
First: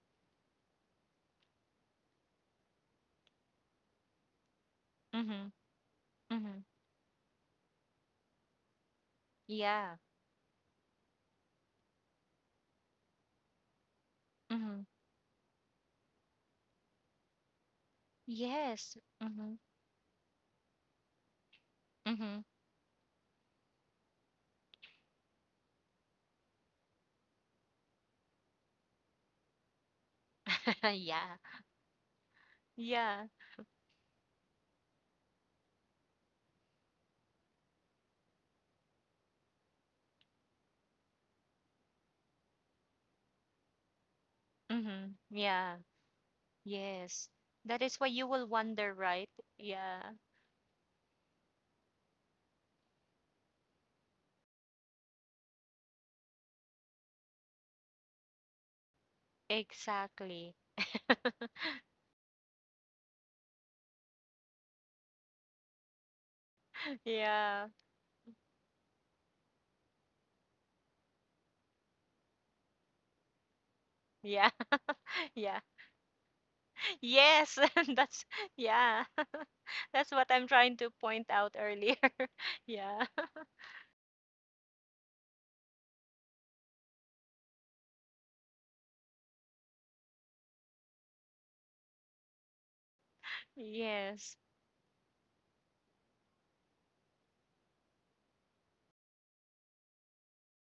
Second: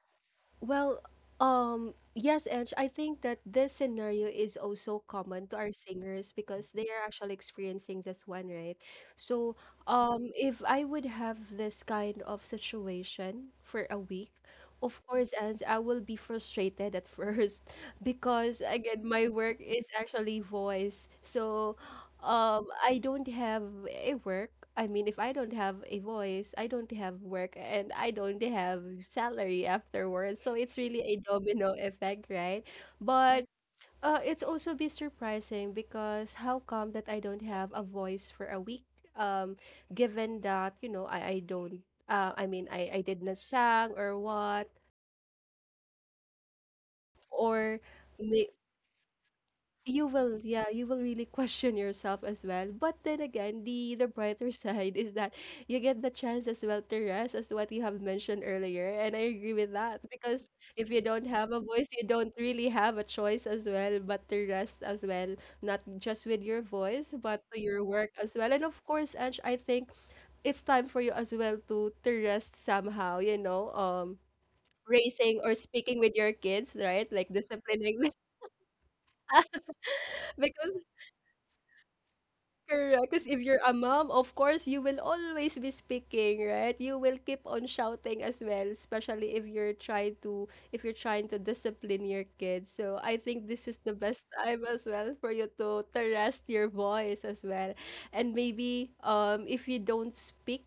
well, yes, Ange, I think that this scenario is also common Mhm. to our singers Mhm. because they are actually experiencing this one, right? So, Yeah. If I would have this kind of situation for a week, Mhm. of course, and I will be frustrated at first (laughs) because Yes. again, my Mhm. work is actually voice. So Mhm. I don't have a work. I mean, if I don't have a voice, I don't have work and I don't have salary afterwards. So it's (laughs) really a Yeah. domino effect, right? Yeah. But it's also be surprising because how come that I don't have a voice for a week? Um, given that, you know, I don't, I mean, I did not sang or what, Mhm. Yeah. Yes, that or is why you will may, wonder, right? you Yeah, will you will really question yourself as well. But then again, the brighter (laughs) side is that you get the chance as well to rest as what you have mentioned earlier, and I agree with that. exactly. Because if you don't (laughs) have a voice, you don't really have a choice as well but to rest as well, not just with your voice but to Yeah. your work as well. And of course, Ange, I think it's time for you as well to rest somehow, you know. Yeah. (laughs) Raising or Yeah. speaking with your kids, right? Like Yes, (laughs) disciplining them. that's, yeah. (laughs) That's what (laughs) I'm trying Because to point out earlier. (laughs) Yeah. correct. Because if (laughs) you're a mom, of course, you will always be speaking, right? You will keep on shouting as well, especially if you're trying to discipline your kids. So I think this is the best Yes. (laughs) time as well for you to rest your voice as well. And maybe if you don't speak,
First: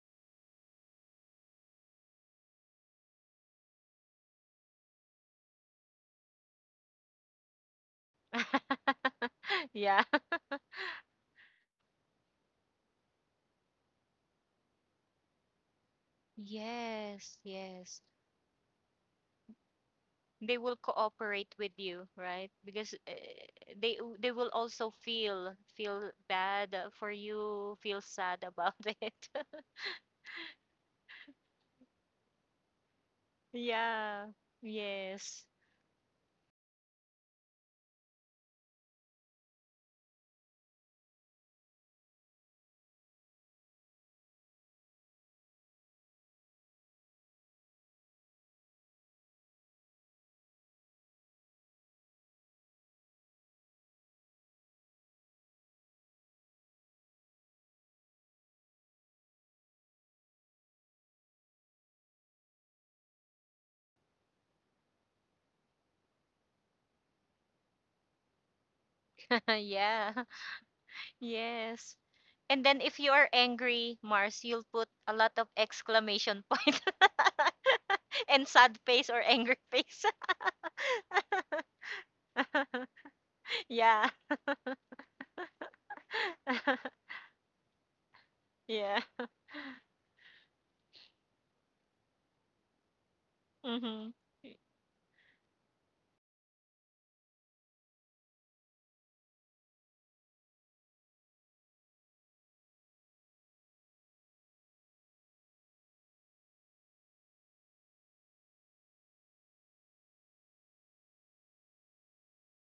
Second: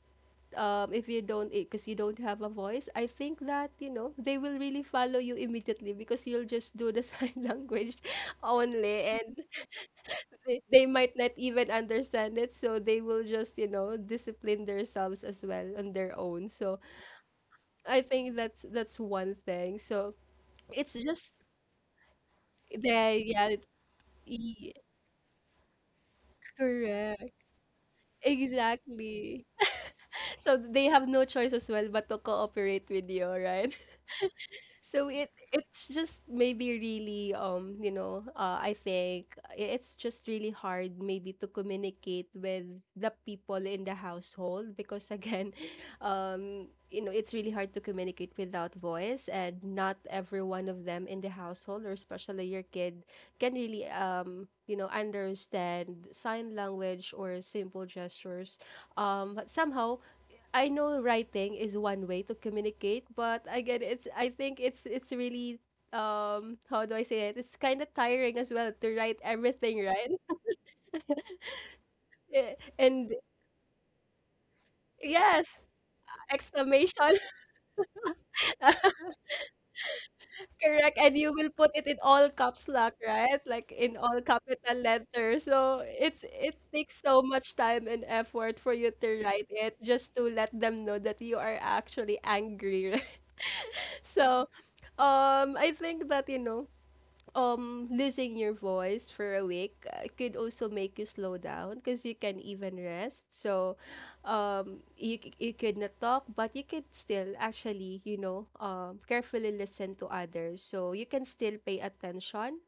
if you don't, because you don't have a voice, I think that, you know, they will really follow you immediately because you'll just do the (laughs) sign language (laughs) only. And Yeah. they might not even understand it, so they will just, you know, discipline themselves as well on their own. So Yes, I yes. think that's one thing. So They will it's just cooperate with you, right? Because they, yeah. they will e- also feel bad, for Correct, you, feel sad about (laughs) it. exactly. So they have no choice as well but to cooperate with you, right? Yeah. So Yes. it's just maybe really, you know, I think it's just really hard maybe to communicate with the people in the household because, again, (laughs) you know, it's really hard to communicate without voice. And not every one of them in the household, or especially your kid, can really, you know, understand sign language or simple gestures. But somehow, I know writing is one way to communicate, but again, it's I think it's really, how do I say it? It's kind of tiring as well to write (laughs) everything, right? Yeah. (laughs) Yes. Eh, And then if you And are angry, Mars, you'll put a lot of yes, exclamation point, exclamation, (laughs) (laughs) and sad face or angry face. correct. And you will put it in all caps (laughs) lock, right? Like in Yeah. all capital letters. So it takes (laughs) so much time and effort for you Yeah. to write it just to let them know that you are actually angry. (laughs) Mm-hmm. So, I think that, you know, losing your voice for a week could also make you slow down because you can even rest. So you, you could not talk, but you could still actually, you know, carefully listen to others, so you can still pay attention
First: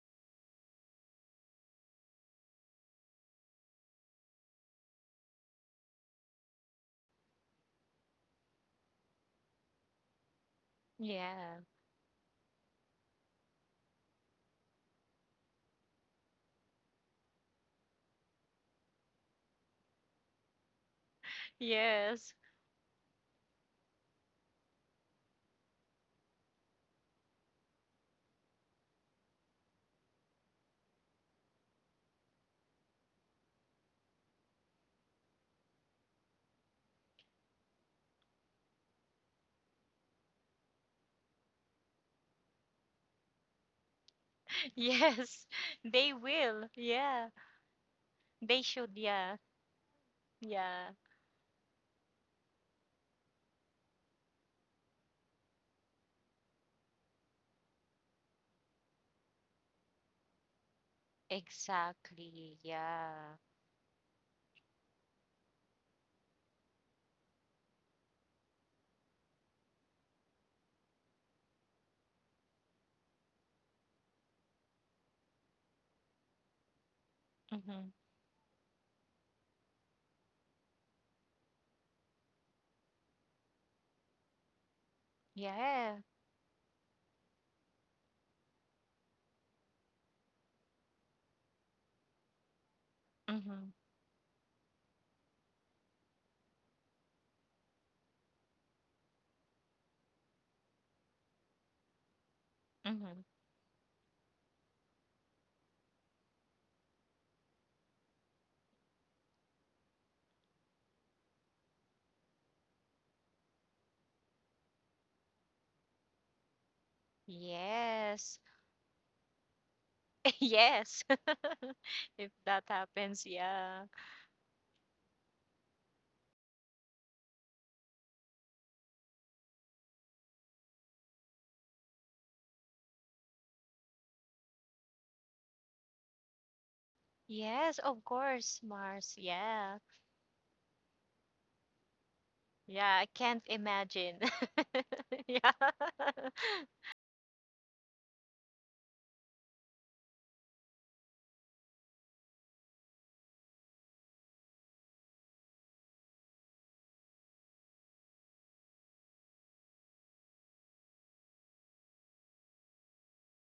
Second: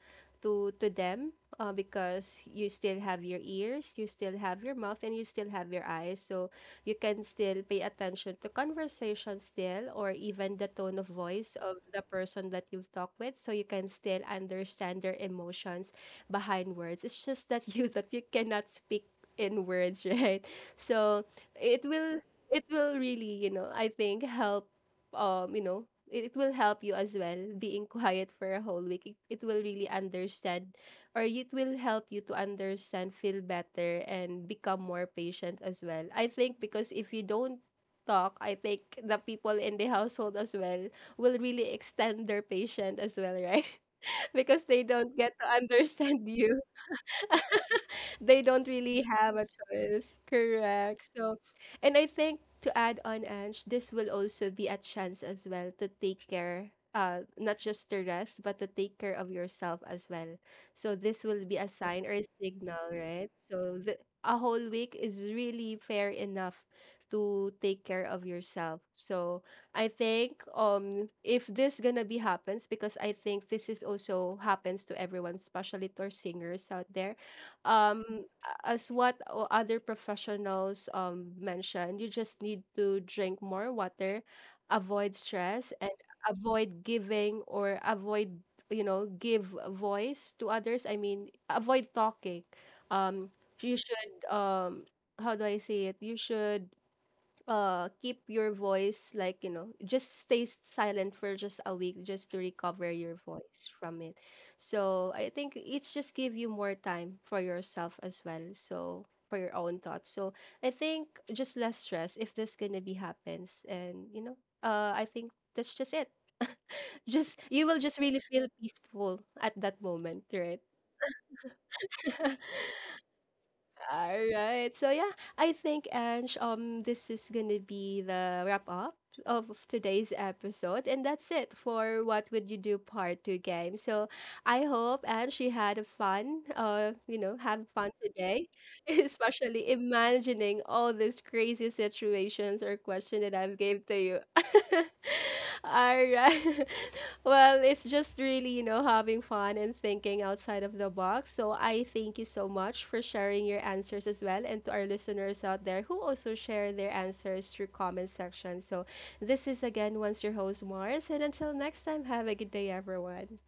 to them. Because you still have your ears, you still have your mouth, and you still have your eyes. So you can still pay attention to conversation still, or even the tone of voice Yeah. of the person that you've talked with, so you can still understand their emotions behind words. It's just that (laughs) you that you cannot speak in words, (laughs) right? So it will, Yes. (laughs) it will really, you know, I think help, you know, it will help you as well being (laughs) quiet for a whole week. It will really understand, or it will help you to understand, feel better, and become more patient as well. I think because if you don't talk, I think the people in the household as well will really extend their patience as well, right? (laughs) Because they don't get to Yes. (laughs) They understand you. will. Yeah. (laughs) They They don't should. really have Yeah. a choice. Yeah. Correct. So, and I think to add on, Ange, this will also be a chance as well to take care, not just to rest, but to take care of yourself as well. So this will be a sign or a Exactly. signal, right? Yeah. So the, a whole week is really fair enough to take care of yourself. So I think if this gonna be happens, because I think this is also happens to everyone, especially to our singers out there. Mm-hmm. um as what other professionals mentioned, you just need to drink more water, avoid stress, and Yeah. avoid giving or avoid, you know, give voice to others. I mean, avoid talking. Um, Mm-hmm. you should, how do I say it? You should keep your voice like, you know, just stay silent for just a week, just to recover your Mm-hmm. voice from it. So I think it's just give you more time for yourself as well, so for your own thoughts. So I think just less stress if this gonna be happens. And you know, I think that's just it. (laughs) Just you will just really Yes. feel peaceful at that moment, (laughs) right? Yes. (laughs) If that happens, yeah. All right. So yeah, I think Ange, this is gonna be the wrap up of today's episode, and that's it for what would you do part two game. So I hope Ange, you had a fun. You know, have Yes, fun of today. course, (laughs) Mars. Especially Yeah. imagining all these crazy situations or Yeah, I question that can't I've gave to imagine. you. (laughs) (laughs) Yeah. All right. (laughs) (laughs) Well, it's just really, you know, having fun and thinking outside of the box. So I thank you so much for sharing your answers as well, and to our listeners out there who also share their answers through comment section. So this is again once your host Mars, and until next time, have a good day everyone.